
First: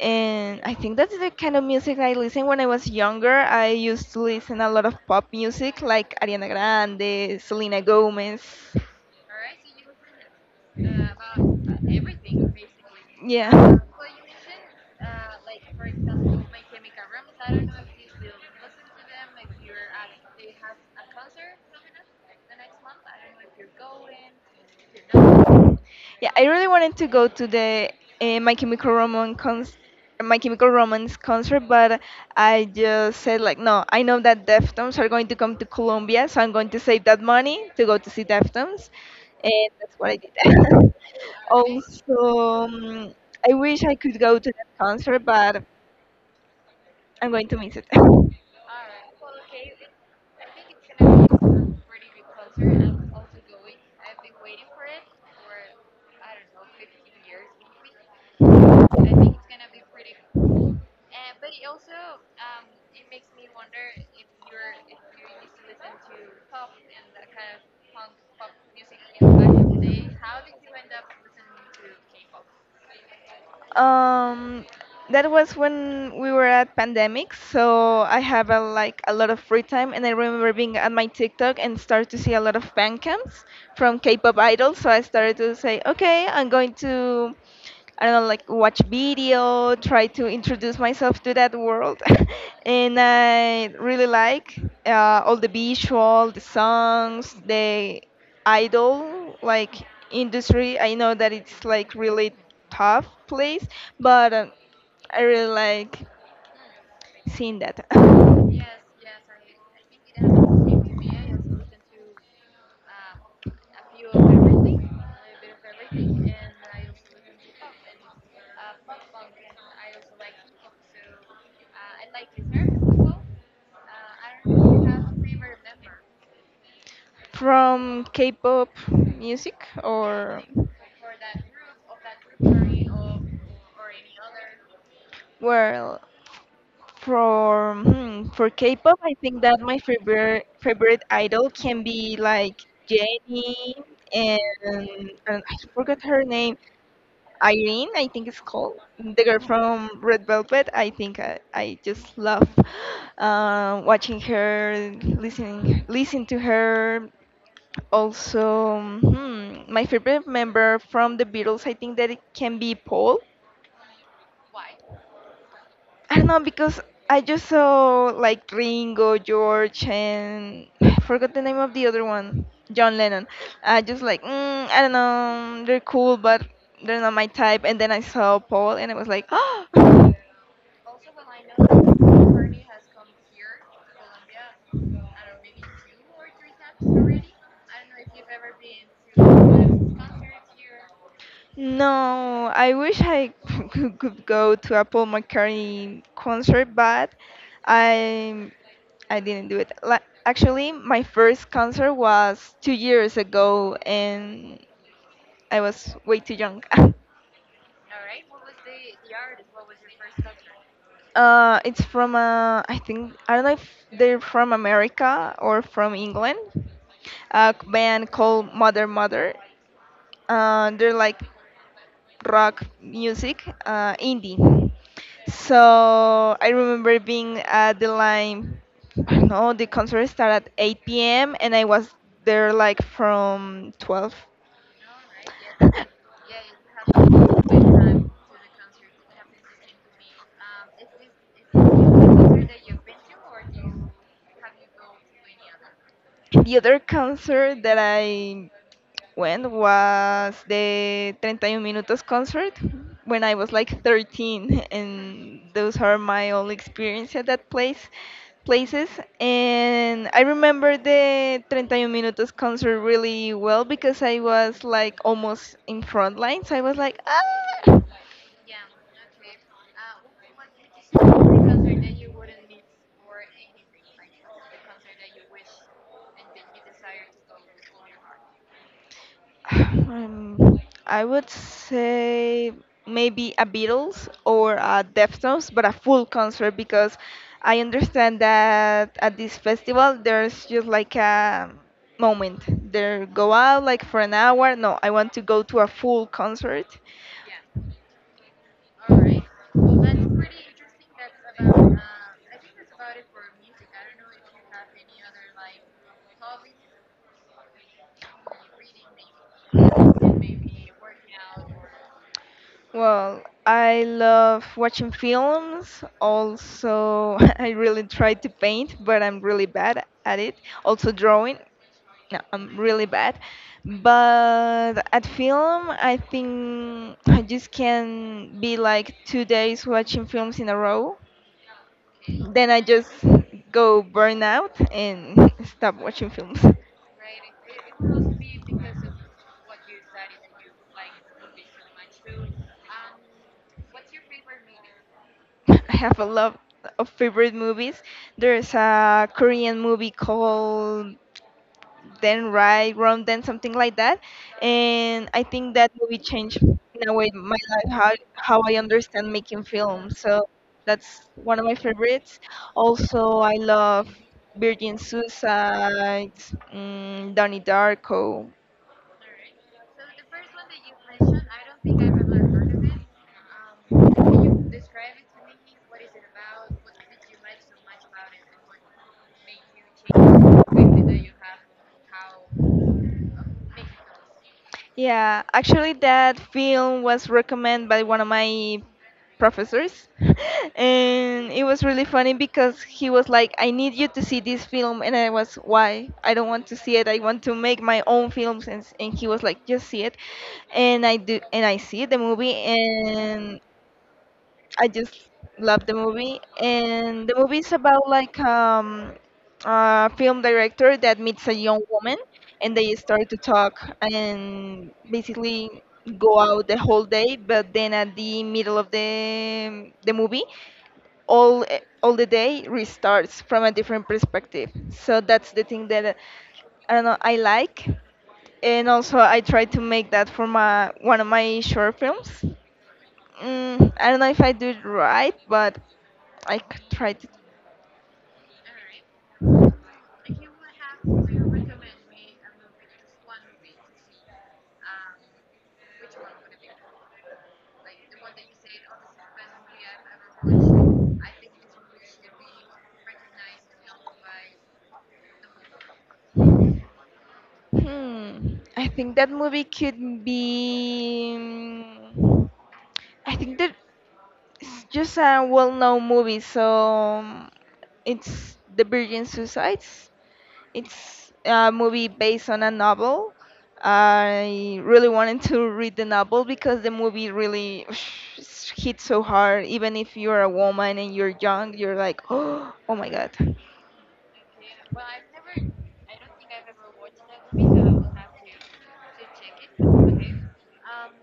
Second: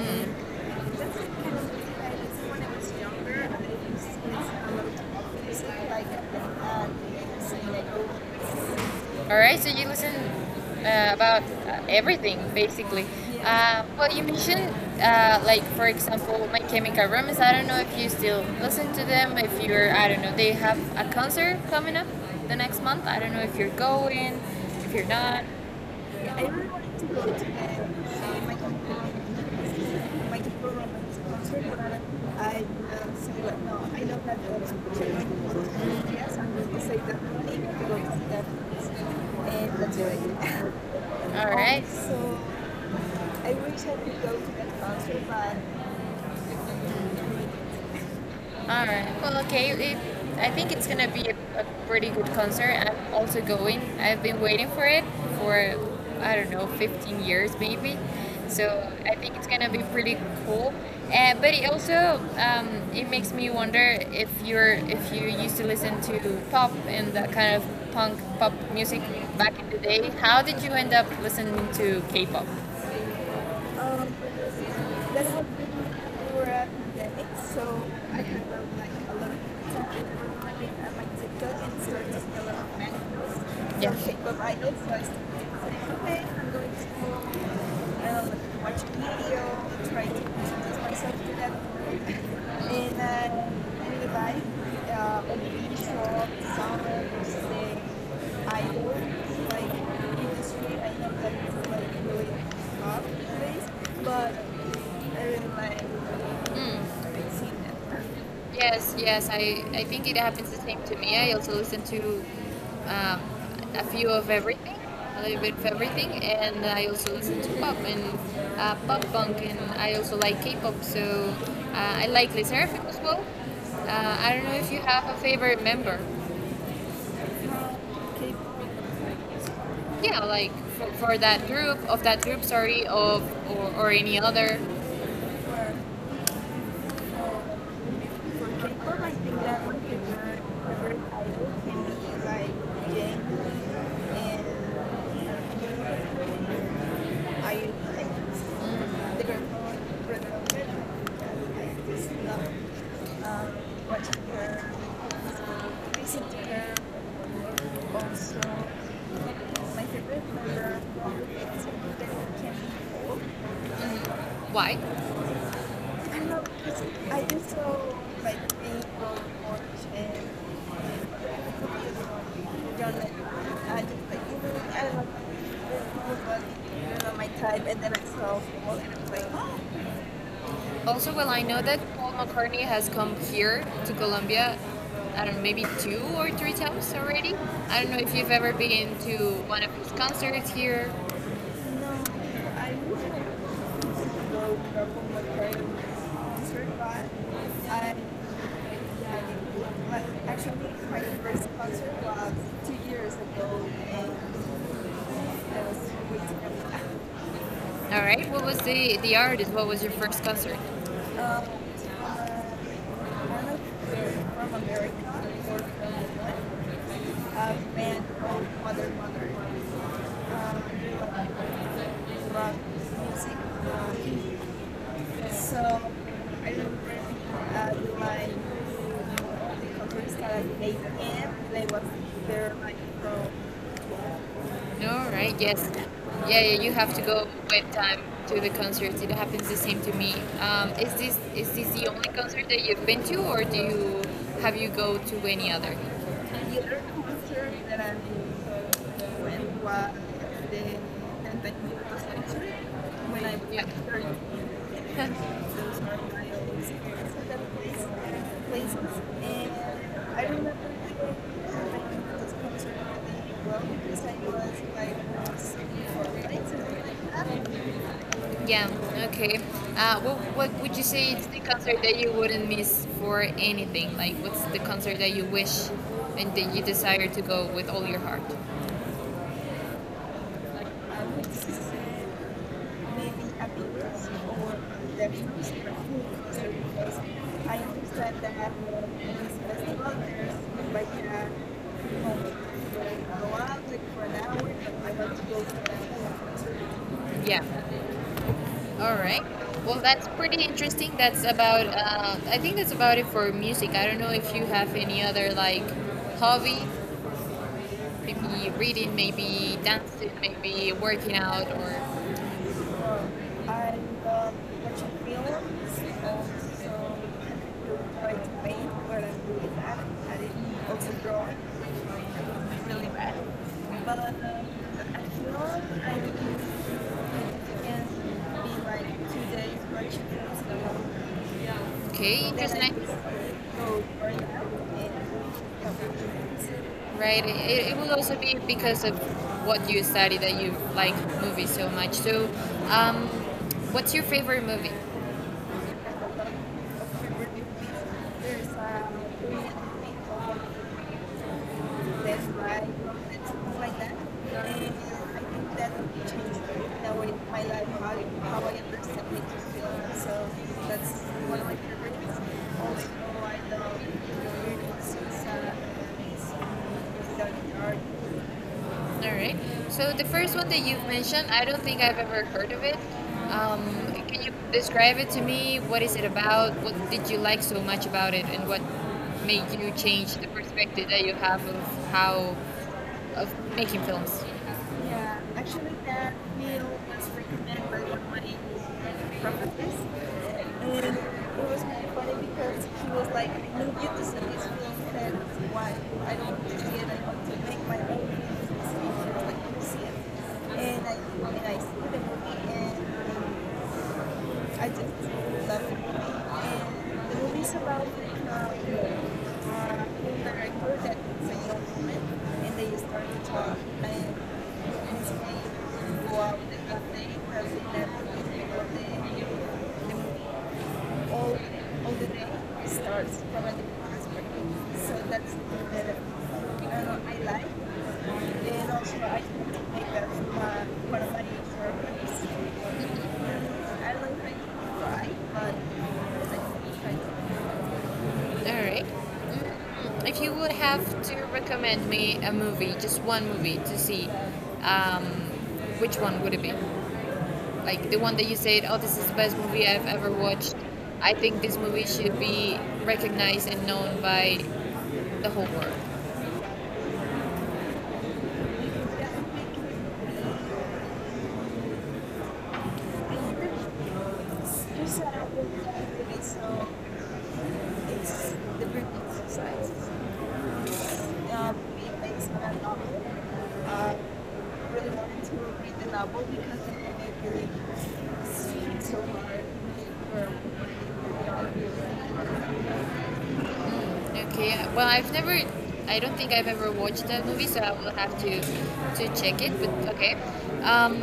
[SPEAKER 2] And I think that's the kind of music I listen when I was younger. I used to
[SPEAKER 1] um,
[SPEAKER 2] listen a lot of pop music
[SPEAKER 1] like
[SPEAKER 2] like Ariana
[SPEAKER 1] uh,
[SPEAKER 2] Grande, Selena
[SPEAKER 1] like
[SPEAKER 2] Gomez.
[SPEAKER 1] oh, all right, so you listen about everything basically.
[SPEAKER 2] Yeah.
[SPEAKER 1] Well, you mentioned like for example, My Chemical Romance. I don't know if you still listen to them. If you're, I don't know, they have a concert coming up the next month. I don't know if you're going, if you're not.
[SPEAKER 2] Yeah,
[SPEAKER 1] I
[SPEAKER 2] I really
[SPEAKER 1] really
[SPEAKER 2] wanted
[SPEAKER 1] wanted to
[SPEAKER 2] to
[SPEAKER 1] go
[SPEAKER 2] go
[SPEAKER 1] to
[SPEAKER 2] to the uh, My Chemical Romance cons- My
[SPEAKER 1] Michael
[SPEAKER 2] Chemical Romance
[SPEAKER 1] Brown's
[SPEAKER 2] concert,
[SPEAKER 1] concert, but
[SPEAKER 2] but
[SPEAKER 1] I
[SPEAKER 2] I just said
[SPEAKER 1] said,
[SPEAKER 2] like,
[SPEAKER 1] well,
[SPEAKER 2] no,
[SPEAKER 1] no, I
[SPEAKER 2] I know
[SPEAKER 1] don't
[SPEAKER 2] that Deftones are
[SPEAKER 1] have
[SPEAKER 2] going to come to Colombia,
[SPEAKER 1] yes,
[SPEAKER 2] so I'm
[SPEAKER 1] I'm
[SPEAKER 2] going
[SPEAKER 1] going
[SPEAKER 2] to
[SPEAKER 1] to say
[SPEAKER 2] save that
[SPEAKER 1] that money
[SPEAKER 2] money to
[SPEAKER 1] to
[SPEAKER 2] go
[SPEAKER 1] go
[SPEAKER 2] to see
[SPEAKER 1] to
[SPEAKER 2] Deftones,
[SPEAKER 1] that.
[SPEAKER 2] and
[SPEAKER 1] And
[SPEAKER 2] that's
[SPEAKER 1] that's
[SPEAKER 2] what I
[SPEAKER 1] it.
[SPEAKER 2] did. <laughs>
[SPEAKER 1] All right.
[SPEAKER 2] Also,
[SPEAKER 1] So
[SPEAKER 2] I
[SPEAKER 1] I wish
[SPEAKER 2] wish I
[SPEAKER 1] I
[SPEAKER 2] could
[SPEAKER 1] could
[SPEAKER 2] go
[SPEAKER 1] go
[SPEAKER 2] to
[SPEAKER 1] to
[SPEAKER 2] that
[SPEAKER 1] that
[SPEAKER 2] concert,
[SPEAKER 1] concert, but
[SPEAKER 2] but I'm going to miss it. <laughs>
[SPEAKER 1] all right. Well, okay. It, I think it's gonna be a pretty good concert. I'm also going. I've been waiting for it for I don't know, 15 years maybe. So I think it's gonna be pretty cool. But it also it makes me wonder if you're if you used to listen to pop and that kind of punk pop music back in the day. How did you end up listening to K-pop?
[SPEAKER 2] Um,
[SPEAKER 1] That's
[SPEAKER 2] that
[SPEAKER 1] what
[SPEAKER 2] was when we
[SPEAKER 1] we
[SPEAKER 2] were
[SPEAKER 1] were at
[SPEAKER 2] at
[SPEAKER 1] the eight,
[SPEAKER 2] pandemic,
[SPEAKER 1] so
[SPEAKER 2] so I
[SPEAKER 1] I have
[SPEAKER 2] have
[SPEAKER 1] like
[SPEAKER 2] like
[SPEAKER 1] a
[SPEAKER 2] a
[SPEAKER 1] lot
[SPEAKER 2] lot
[SPEAKER 1] of
[SPEAKER 2] of free time,
[SPEAKER 1] time
[SPEAKER 2] and I remember
[SPEAKER 1] running
[SPEAKER 2] being
[SPEAKER 1] on
[SPEAKER 2] at
[SPEAKER 1] my
[SPEAKER 2] my
[SPEAKER 1] TikTok
[SPEAKER 2] TikTok and
[SPEAKER 1] and
[SPEAKER 2] start
[SPEAKER 1] started
[SPEAKER 2] to
[SPEAKER 1] seeing
[SPEAKER 2] see a
[SPEAKER 1] a
[SPEAKER 2] lot
[SPEAKER 1] lot
[SPEAKER 2] of
[SPEAKER 1] of
[SPEAKER 2] fan
[SPEAKER 1] animals
[SPEAKER 2] camps
[SPEAKER 1] yeah,
[SPEAKER 2] from
[SPEAKER 1] from K-pop
[SPEAKER 2] K-pop
[SPEAKER 1] so
[SPEAKER 2] idols. So
[SPEAKER 1] I
[SPEAKER 2] I
[SPEAKER 1] started
[SPEAKER 2] started
[SPEAKER 1] saying,
[SPEAKER 2] to say,
[SPEAKER 1] okay,
[SPEAKER 2] okay,
[SPEAKER 1] I'm
[SPEAKER 2] I'm
[SPEAKER 1] going
[SPEAKER 2] going
[SPEAKER 1] to go
[SPEAKER 2] to I don't
[SPEAKER 1] and
[SPEAKER 2] know, like watch
[SPEAKER 1] watch a video,
[SPEAKER 2] video,
[SPEAKER 1] try
[SPEAKER 2] try
[SPEAKER 1] to
[SPEAKER 2] to
[SPEAKER 1] introduce
[SPEAKER 2] introduce
[SPEAKER 1] myself
[SPEAKER 2] myself
[SPEAKER 1] to
[SPEAKER 2] to
[SPEAKER 1] that
[SPEAKER 2] that world,
[SPEAKER 1] world.
[SPEAKER 2] <laughs>
[SPEAKER 1] And
[SPEAKER 2] and
[SPEAKER 1] then
[SPEAKER 2] I really
[SPEAKER 1] really like
[SPEAKER 2] like all the
[SPEAKER 1] movie, short,
[SPEAKER 2] visual, the
[SPEAKER 1] summer,
[SPEAKER 2] songs,
[SPEAKER 1] the
[SPEAKER 2] the
[SPEAKER 1] idol,
[SPEAKER 2] idol
[SPEAKER 1] like
[SPEAKER 2] like
[SPEAKER 1] industry.
[SPEAKER 2] industry.
[SPEAKER 1] I
[SPEAKER 2] I
[SPEAKER 1] know
[SPEAKER 2] know
[SPEAKER 1] that
[SPEAKER 2] that
[SPEAKER 1] it's
[SPEAKER 2] it's
[SPEAKER 1] like
[SPEAKER 2] like
[SPEAKER 1] really
[SPEAKER 2] really
[SPEAKER 1] hot
[SPEAKER 2] tough place,
[SPEAKER 1] place, but
[SPEAKER 2] but I
[SPEAKER 1] I
[SPEAKER 2] really
[SPEAKER 1] mean, like,
[SPEAKER 2] like
[SPEAKER 1] mm.
[SPEAKER 2] seeing that. <laughs>
[SPEAKER 1] Yes, yes. I think it happens the same to me. I also listen to um, a few of everything, a little bit of everything, and I also listen to pop and pop punk, and I also like K-pop. So I like Liz Seraphim as well. I don't know if you have a favorite member.
[SPEAKER 2] From K-pop music
[SPEAKER 1] Yeah,
[SPEAKER 2] or
[SPEAKER 1] like for that group of that group, sorry, of or any other.
[SPEAKER 2] well, For K-pop,
[SPEAKER 1] K-pop, I
[SPEAKER 2] I
[SPEAKER 1] think
[SPEAKER 2] think that
[SPEAKER 1] that
[SPEAKER 2] my favorite
[SPEAKER 1] favorite
[SPEAKER 2] favorite idol
[SPEAKER 1] idol
[SPEAKER 2] can
[SPEAKER 1] can
[SPEAKER 2] be
[SPEAKER 1] be
[SPEAKER 2] like
[SPEAKER 1] like Jane
[SPEAKER 2] Jennie
[SPEAKER 1] and
[SPEAKER 2] and I forgot her name. Irene,
[SPEAKER 1] I
[SPEAKER 2] I think it's called, the girl from Red Velvet. I just love
[SPEAKER 1] love um,
[SPEAKER 2] watching
[SPEAKER 1] watching her,
[SPEAKER 2] her, listen
[SPEAKER 1] listening to
[SPEAKER 2] to
[SPEAKER 1] her.
[SPEAKER 2] her.
[SPEAKER 1] Also,
[SPEAKER 2] Also, hmm,
[SPEAKER 1] my
[SPEAKER 2] my
[SPEAKER 1] favorite
[SPEAKER 2] favorite member
[SPEAKER 1] member
[SPEAKER 2] from the Beatles, I
[SPEAKER 1] from
[SPEAKER 2] think that it can be Paul.
[SPEAKER 1] Kim why?
[SPEAKER 2] I
[SPEAKER 1] I
[SPEAKER 2] don't
[SPEAKER 1] don't
[SPEAKER 2] know
[SPEAKER 1] know,
[SPEAKER 2] because
[SPEAKER 1] because I
[SPEAKER 2] I
[SPEAKER 1] think
[SPEAKER 2] just
[SPEAKER 1] so,
[SPEAKER 2] saw like
[SPEAKER 1] like, being on
[SPEAKER 2] Ringo,
[SPEAKER 1] board
[SPEAKER 2] George,
[SPEAKER 1] and
[SPEAKER 2] and <sighs> I forgot the name of the other one,
[SPEAKER 1] you're
[SPEAKER 2] John
[SPEAKER 1] like,
[SPEAKER 2] Lennon.
[SPEAKER 1] I
[SPEAKER 2] I just
[SPEAKER 1] just like,
[SPEAKER 2] like
[SPEAKER 1] you
[SPEAKER 2] mm, I
[SPEAKER 1] I
[SPEAKER 2] don't
[SPEAKER 1] don't know,
[SPEAKER 2] know, they're cool, but
[SPEAKER 1] this you
[SPEAKER 2] they're not
[SPEAKER 1] know,
[SPEAKER 2] my
[SPEAKER 1] my
[SPEAKER 2] type.
[SPEAKER 1] type,
[SPEAKER 2] And
[SPEAKER 1] and
[SPEAKER 2] then
[SPEAKER 1] then
[SPEAKER 2] I
[SPEAKER 1] I
[SPEAKER 2] saw
[SPEAKER 1] saw Paul
[SPEAKER 2] Paul, and
[SPEAKER 1] and
[SPEAKER 2] I
[SPEAKER 1] I
[SPEAKER 2] was
[SPEAKER 1] was like,
[SPEAKER 2] like, <gasps>
[SPEAKER 1] oh,
[SPEAKER 2] oh,
[SPEAKER 1] also, well, I know that Paul McCartney has come here to Colombia. I don't know, maybe two or three times already. I don't know if you've ever been to one of his concerts here. No,
[SPEAKER 2] no,
[SPEAKER 1] I
[SPEAKER 2] I wish
[SPEAKER 1] usually
[SPEAKER 2] I <laughs> could go
[SPEAKER 1] go
[SPEAKER 2] to a
[SPEAKER 1] purple
[SPEAKER 2] Paul McCartney
[SPEAKER 1] McCray concert,
[SPEAKER 2] concert,
[SPEAKER 1] but I,
[SPEAKER 2] but
[SPEAKER 1] I
[SPEAKER 2] I I didn't do it. Like
[SPEAKER 1] actually
[SPEAKER 2] actually,
[SPEAKER 1] my
[SPEAKER 2] my
[SPEAKER 1] first
[SPEAKER 2] first
[SPEAKER 1] concert
[SPEAKER 2] concert
[SPEAKER 1] was
[SPEAKER 2] was two
[SPEAKER 1] 2 years
[SPEAKER 2] years
[SPEAKER 1] ago,
[SPEAKER 2] ago,
[SPEAKER 1] and
[SPEAKER 2] and I
[SPEAKER 1] I
[SPEAKER 2] was way too
[SPEAKER 1] was
[SPEAKER 2] young. <laughs>
[SPEAKER 1] with all right. What was the artist? What was your first concert?
[SPEAKER 2] Uh, it's
[SPEAKER 1] I
[SPEAKER 2] from uh, I think I don't know
[SPEAKER 1] know
[SPEAKER 2] if
[SPEAKER 1] they're
[SPEAKER 2] they're from
[SPEAKER 1] from America
[SPEAKER 2] America
[SPEAKER 1] or
[SPEAKER 2] or from England.
[SPEAKER 1] from
[SPEAKER 2] A
[SPEAKER 1] a band
[SPEAKER 2] band
[SPEAKER 1] called
[SPEAKER 2] called Mother
[SPEAKER 1] Mother Mother.
[SPEAKER 2] Mother. They're like
[SPEAKER 1] Um, rock
[SPEAKER 2] rock
[SPEAKER 1] music.
[SPEAKER 2] music, indie.
[SPEAKER 1] So
[SPEAKER 2] So I
[SPEAKER 1] I remember
[SPEAKER 2] remember being
[SPEAKER 1] uh,
[SPEAKER 2] at the
[SPEAKER 1] like
[SPEAKER 2] line. I don't know,
[SPEAKER 1] all
[SPEAKER 2] the
[SPEAKER 1] the
[SPEAKER 2] concert
[SPEAKER 1] covers that I
[SPEAKER 2] started at
[SPEAKER 1] made
[SPEAKER 2] 8
[SPEAKER 1] him.
[SPEAKER 2] p.m. and I
[SPEAKER 1] They was
[SPEAKER 2] was there
[SPEAKER 1] they're like
[SPEAKER 2] like
[SPEAKER 1] from
[SPEAKER 2] from 12.
[SPEAKER 1] no, right?
[SPEAKER 2] <laughs>
[SPEAKER 1] Yes.
[SPEAKER 2] The
[SPEAKER 1] Yeah, yeah, you have to go with time to the concerts. It happens the same to me. Is this the only concert that you've been to, or do you have you go to any other? The
[SPEAKER 2] other
[SPEAKER 1] other concert
[SPEAKER 2] concert that
[SPEAKER 1] that I
[SPEAKER 2] I when
[SPEAKER 1] went was
[SPEAKER 2] was
[SPEAKER 1] the
[SPEAKER 2] the 31
[SPEAKER 1] 30
[SPEAKER 2] Minutos concert
[SPEAKER 1] concert
[SPEAKER 2] when
[SPEAKER 1] when I
[SPEAKER 2] I
[SPEAKER 1] was
[SPEAKER 2] was
[SPEAKER 1] yeah,
[SPEAKER 2] like
[SPEAKER 1] like
[SPEAKER 2] 13,
[SPEAKER 1] 13.
[SPEAKER 2] and those are my only experience at that places.
[SPEAKER 1] And
[SPEAKER 2] And
[SPEAKER 1] I
[SPEAKER 2] I
[SPEAKER 1] remember
[SPEAKER 2] remember
[SPEAKER 1] like
[SPEAKER 2] the 31 Minutos concert really well because
[SPEAKER 1] because I
[SPEAKER 2] I was like
[SPEAKER 1] was
[SPEAKER 2] almost in front line, so I was like ah.
[SPEAKER 1] like yeah, okay. What would you say is the concert that you wouldn't miss for anything? Like, what's the concert that you wish and that you desire to go with all your heart?
[SPEAKER 2] Um,
[SPEAKER 1] I
[SPEAKER 2] I would
[SPEAKER 1] would say
[SPEAKER 2] say
[SPEAKER 1] maybe
[SPEAKER 2] maybe a
[SPEAKER 1] abuse
[SPEAKER 2] Beatles or
[SPEAKER 1] or
[SPEAKER 2] a Deftones, but a
[SPEAKER 1] the food
[SPEAKER 2] full
[SPEAKER 1] is the
[SPEAKER 2] concert because
[SPEAKER 1] request. I
[SPEAKER 2] I
[SPEAKER 1] understand
[SPEAKER 2] understand
[SPEAKER 1] that
[SPEAKER 2] that at this
[SPEAKER 1] these festival
[SPEAKER 2] festival there's just
[SPEAKER 1] there's like
[SPEAKER 2] like
[SPEAKER 1] a
[SPEAKER 2] a
[SPEAKER 1] moment
[SPEAKER 2] moment.
[SPEAKER 1] for
[SPEAKER 2] They
[SPEAKER 1] a
[SPEAKER 2] go
[SPEAKER 1] while,
[SPEAKER 2] out like
[SPEAKER 1] like
[SPEAKER 2] for
[SPEAKER 1] for
[SPEAKER 2] an
[SPEAKER 1] an hour,
[SPEAKER 2] hour. No,
[SPEAKER 1] but
[SPEAKER 2] I
[SPEAKER 1] I
[SPEAKER 2] want
[SPEAKER 1] want
[SPEAKER 2] to
[SPEAKER 1] to go
[SPEAKER 2] go to a full concert.
[SPEAKER 1] for an yeah. All right. Well, that's pretty interesting. That's about. I think that's about it for music. I don't know if you have any other like hobby, maybe reading, maybe dancing, maybe working out, or
[SPEAKER 2] Well,
[SPEAKER 1] and
[SPEAKER 2] I love
[SPEAKER 1] what
[SPEAKER 2] watching
[SPEAKER 1] you
[SPEAKER 2] films.
[SPEAKER 1] feel also
[SPEAKER 2] Also, <laughs> I really
[SPEAKER 1] do
[SPEAKER 2] try to
[SPEAKER 1] quite pain
[SPEAKER 2] paint, but
[SPEAKER 1] where I'm
[SPEAKER 2] I'm really
[SPEAKER 1] doing that
[SPEAKER 2] bad at
[SPEAKER 1] and
[SPEAKER 2] it.
[SPEAKER 1] it also
[SPEAKER 2] Also, drawing.
[SPEAKER 1] drawn
[SPEAKER 2] Yeah, I'm really
[SPEAKER 1] really bad.
[SPEAKER 2] bad.
[SPEAKER 1] But
[SPEAKER 2] But at
[SPEAKER 1] at final,
[SPEAKER 2] film,
[SPEAKER 1] I
[SPEAKER 2] I
[SPEAKER 1] feel like
[SPEAKER 2] think I just
[SPEAKER 1] it can
[SPEAKER 2] can be
[SPEAKER 1] be
[SPEAKER 2] like
[SPEAKER 1] like
[SPEAKER 2] two
[SPEAKER 1] 2 days
[SPEAKER 2] days
[SPEAKER 1] where she
[SPEAKER 2] watching films
[SPEAKER 1] feels
[SPEAKER 2] in a
[SPEAKER 1] alone.
[SPEAKER 2] row.
[SPEAKER 1] Okay,
[SPEAKER 2] Then
[SPEAKER 1] interesting.
[SPEAKER 2] I
[SPEAKER 1] Then I
[SPEAKER 2] just
[SPEAKER 1] interesting.
[SPEAKER 2] go
[SPEAKER 1] Go burn
[SPEAKER 2] burn
[SPEAKER 1] out
[SPEAKER 2] out and <laughs> stop watching films.
[SPEAKER 1] and right. It will also be because of what you study that you like movies so much. So, um, what's your favorite movie?
[SPEAKER 2] <laughs> I
[SPEAKER 1] There's
[SPEAKER 2] have a lot of favorite movies.
[SPEAKER 1] a
[SPEAKER 2] There's a
[SPEAKER 1] Korean
[SPEAKER 2] Korean movie
[SPEAKER 1] movie called
[SPEAKER 2] called then
[SPEAKER 1] Death Ride
[SPEAKER 2] right, wrong, then
[SPEAKER 1] and
[SPEAKER 2] something
[SPEAKER 1] something like
[SPEAKER 2] like
[SPEAKER 1] that.
[SPEAKER 2] that.
[SPEAKER 1] And
[SPEAKER 2] And
[SPEAKER 1] I
[SPEAKER 2] I think
[SPEAKER 1] think that
[SPEAKER 2] that movie
[SPEAKER 1] changed
[SPEAKER 2] changed in
[SPEAKER 1] the
[SPEAKER 2] a
[SPEAKER 1] way
[SPEAKER 2] way my
[SPEAKER 1] my life,
[SPEAKER 2] life,
[SPEAKER 1] how
[SPEAKER 2] how
[SPEAKER 1] how I
[SPEAKER 2] I
[SPEAKER 1] understand
[SPEAKER 2] understand
[SPEAKER 1] making
[SPEAKER 2] making films.
[SPEAKER 1] films. So
[SPEAKER 2] So
[SPEAKER 1] that's
[SPEAKER 2] that's one
[SPEAKER 1] one of
[SPEAKER 2] of
[SPEAKER 1] my
[SPEAKER 2] my
[SPEAKER 1] favorites.
[SPEAKER 2] favorites.
[SPEAKER 1] Also,
[SPEAKER 2] Also, I
[SPEAKER 1] I love
[SPEAKER 2] love
[SPEAKER 1] Journey
[SPEAKER 2] Virgin
[SPEAKER 1] since
[SPEAKER 2] Suicides,
[SPEAKER 1] it's
[SPEAKER 2] mm,
[SPEAKER 1] in
[SPEAKER 2] Donnie
[SPEAKER 1] the
[SPEAKER 2] Darko.
[SPEAKER 1] all right. So the first one that you've mentioned, I don't think I've ever heard of it. Um, can you describe it to me? What is it about? What did you like so much about it, and what made you change the perspective that you have of how of making films? Yeah,
[SPEAKER 2] Yeah,
[SPEAKER 1] actually
[SPEAKER 2] actually,
[SPEAKER 1] that
[SPEAKER 2] that
[SPEAKER 1] meal
[SPEAKER 2] film
[SPEAKER 1] was
[SPEAKER 2] was
[SPEAKER 1] recommended
[SPEAKER 2] recommended
[SPEAKER 1] by
[SPEAKER 2] by
[SPEAKER 1] one
[SPEAKER 2] one of
[SPEAKER 1] of my
[SPEAKER 2] my
[SPEAKER 1] properties.
[SPEAKER 2] professors, <laughs>
[SPEAKER 1] And
[SPEAKER 2] and it
[SPEAKER 1] it was
[SPEAKER 2] was really
[SPEAKER 1] really funny
[SPEAKER 2] funny because
[SPEAKER 1] because he
[SPEAKER 2] he
[SPEAKER 1] was
[SPEAKER 2] was
[SPEAKER 1] like,
[SPEAKER 2] like, "I
[SPEAKER 1] no
[SPEAKER 2] need you to
[SPEAKER 1] beauties
[SPEAKER 2] see
[SPEAKER 1] in this
[SPEAKER 2] this
[SPEAKER 1] film
[SPEAKER 2] film," and I
[SPEAKER 1] and
[SPEAKER 2] was,
[SPEAKER 1] why
[SPEAKER 2] "Why?
[SPEAKER 1] I
[SPEAKER 2] I don't
[SPEAKER 1] don't
[SPEAKER 2] want
[SPEAKER 1] see
[SPEAKER 2] to see
[SPEAKER 1] it,
[SPEAKER 2] it.
[SPEAKER 1] I
[SPEAKER 2] I want
[SPEAKER 1] want
[SPEAKER 2] to
[SPEAKER 1] to make
[SPEAKER 2] make
[SPEAKER 1] my
[SPEAKER 2] my
[SPEAKER 1] own
[SPEAKER 2] own films." And, and he
[SPEAKER 1] film.
[SPEAKER 2] was
[SPEAKER 1] Like,
[SPEAKER 2] like,
[SPEAKER 1] you
[SPEAKER 2] "Just
[SPEAKER 1] see
[SPEAKER 2] see
[SPEAKER 1] it.
[SPEAKER 2] it,"
[SPEAKER 1] And
[SPEAKER 2] and
[SPEAKER 1] I,
[SPEAKER 2] I do,
[SPEAKER 1] and
[SPEAKER 2] and I
[SPEAKER 1] I see
[SPEAKER 2] see
[SPEAKER 1] the
[SPEAKER 2] the movie,
[SPEAKER 1] movie
[SPEAKER 2] and
[SPEAKER 1] and I
[SPEAKER 2] I
[SPEAKER 1] did
[SPEAKER 2] just
[SPEAKER 1] love
[SPEAKER 2] love the movie, and
[SPEAKER 1] the
[SPEAKER 2] the movie
[SPEAKER 1] movies
[SPEAKER 2] is
[SPEAKER 1] about
[SPEAKER 2] about like a
[SPEAKER 1] a
[SPEAKER 2] film
[SPEAKER 1] director
[SPEAKER 2] director
[SPEAKER 1] that
[SPEAKER 2] that
[SPEAKER 1] is
[SPEAKER 2] meets a
[SPEAKER 1] a
[SPEAKER 2] young
[SPEAKER 1] young
[SPEAKER 2] woman,
[SPEAKER 1] woman and
[SPEAKER 2] and
[SPEAKER 1] they
[SPEAKER 2] they
[SPEAKER 1] start
[SPEAKER 2] start
[SPEAKER 1] to
[SPEAKER 2] to
[SPEAKER 1] talk
[SPEAKER 2] talk
[SPEAKER 1] and,
[SPEAKER 2] and
[SPEAKER 1] and
[SPEAKER 2] basically
[SPEAKER 1] they go
[SPEAKER 2] go
[SPEAKER 1] out
[SPEAKER 2] out
[SPEAKER 1] and they
[SPEAKER 2] the
[SPEAKER 1] have
[SPEAKER 2] whole day.
[SPEAKER 1] dinner with
[SPEAKER 2] But then
[SPEAKER 1] the,
[SPEAKER 2] at the middle
[SPEAKER 1] the,
[SPEAKER 2] of
[SPEAKER 1] the
[SPEAKER 2] the
[SPEAKER 1] movie
[SPEAKER 2] movie,
[SPEAKER 1] all, all
[SPEAKER 2] all
[SPEAKER 1] the
[SPEAKER 2] the
[SPEAKER 1] day
[SPEAKER 2] day
[SPEAKER 1] starts
[SPEAKER 2] restarts
[SPEAKER 1] from
[SPEAKER 2] from
[SPEAKER 1] a
[SPEAKER 2] a
[SPEAKER 1] different
[SPEAKER 2] different
[SPEAKER 1] perspective.
[SPEAKER 2] perspective. So
[SPEAKER 1] So that's
[SPEAKER 2] that's the thing
[SPEAKER 1] better.
[SPEAKER 2] that I don't
[SPEAKER 1] Uh,
[SPEAKER 2] know
[SPEAKER 1] I
[SPEAKER 2] I like,
[SPEAKER 1] like,
[SPEAKER 2] and
[SPEAKER 1] and also
[SPEAKER 2] also
[SPEAKER 1] I
[SPEAKER 2] I try to
[SPEAKER 1] can
[SPEAKER 2] make
[SPEAKER 1] make that
[SPEAKER 2] that
[SPEAKER 1] for
[SPEAKER 2] for
[SPEAKER 1] my,
[SPEAKER 2] my one of
[SPEAKER 1] body
[SPEAKER 2] my
[SPEAKER 1] for my
[SPEAKER 2] short films.
[SPEAKER 1] purpose.
[SPEAKER 2] Mm, I
[SPEAKER 1] I
[SPEAKER 2] don't know
[SPEAKER 1] don't
[SPEAKER 2] if I
[SPEAKER 1] like
[SPEAKER 2] do it
[SPEAKER 1] to cry,
[SPEAKER 2] right,
[SPEAKER 1] but
[SPEAKER 2] but
[SPEAKER 1] I
[SPEAKER 2] I tried to.
[SPEAKER 1] think. All right. If you would have to recommend me a movie, just one movie to see, um, which one would it be? Like the one that you said, oh, this is the best movie I've ever watched. I think this movie should be recognized and known by the whole world.
[SPEAKER 2] Hmm. I think that movie could be. Mm, I
[SPEAKER 1] I
[SPEAKER 2] think that
[SPEAKER 1] never
[SPEAKER 2] it's just
[SPEAKER 1] just said
[SPEAKER 2] a
[SPEAKER 1] I
[SPEAKER 2] well-known
[SPEAKER 1] really
[SPEAKER 2] movie,
[SPEAKER 1] like
[SPEAKER 2] so
[SPEAKER 1] so
[SPEAKER 2] mm,
[SPEAKER 1] it's
[SPEAKER 2] it's The
[SPEAKER 1] The
[SPEAKER 2] Virgin
[SPEAKER 1] Brooklyn Suicides.
[SPEAKER 2] Suicides. It's a
[SPEAKER 1] Uh,
[SPEAKER 2] movie
[SPEAKER 1] being
[SPEAKER 2] based
[SPEAKER 1] based on
[SPEAKER 2] on a
[SPEAKER 1] a novel,
[SPEAKER 2] novel.
[SPEAKER 1] I
[SPEAKER 2] I really
[SPEAKER 1] really
[SPEAKER 2] wanted
[SPEAKER 1] wanted to
[SPEAKER 2] to
[SPEAKER 1] read
[SPEAKER 2] read the
[SPEAKER 1] the novel
[SPEAKER 2] novel
[SPEAKER 1] because
[SPEAKER 2] because the
[SPEAKER 1] the
[SPEAKER 2] movie
[SPEAKER 1] movie
[SPEAKER 2] really <sighs>
[SPEAKER 1] really
[SPEAKER 2] hit
[SPEAKER 1] hit
[SPEAKER 2] so
[SPEAKER 1] so hard.
[SPEAKER 2] hard. Even if you're a woman and you're young, you're like, <gasps> oh, oh my god.
[SPEAKER 1] Okay, well, I've never, I don't think I've ever watched that movie, so I will have to check it. But okay, um,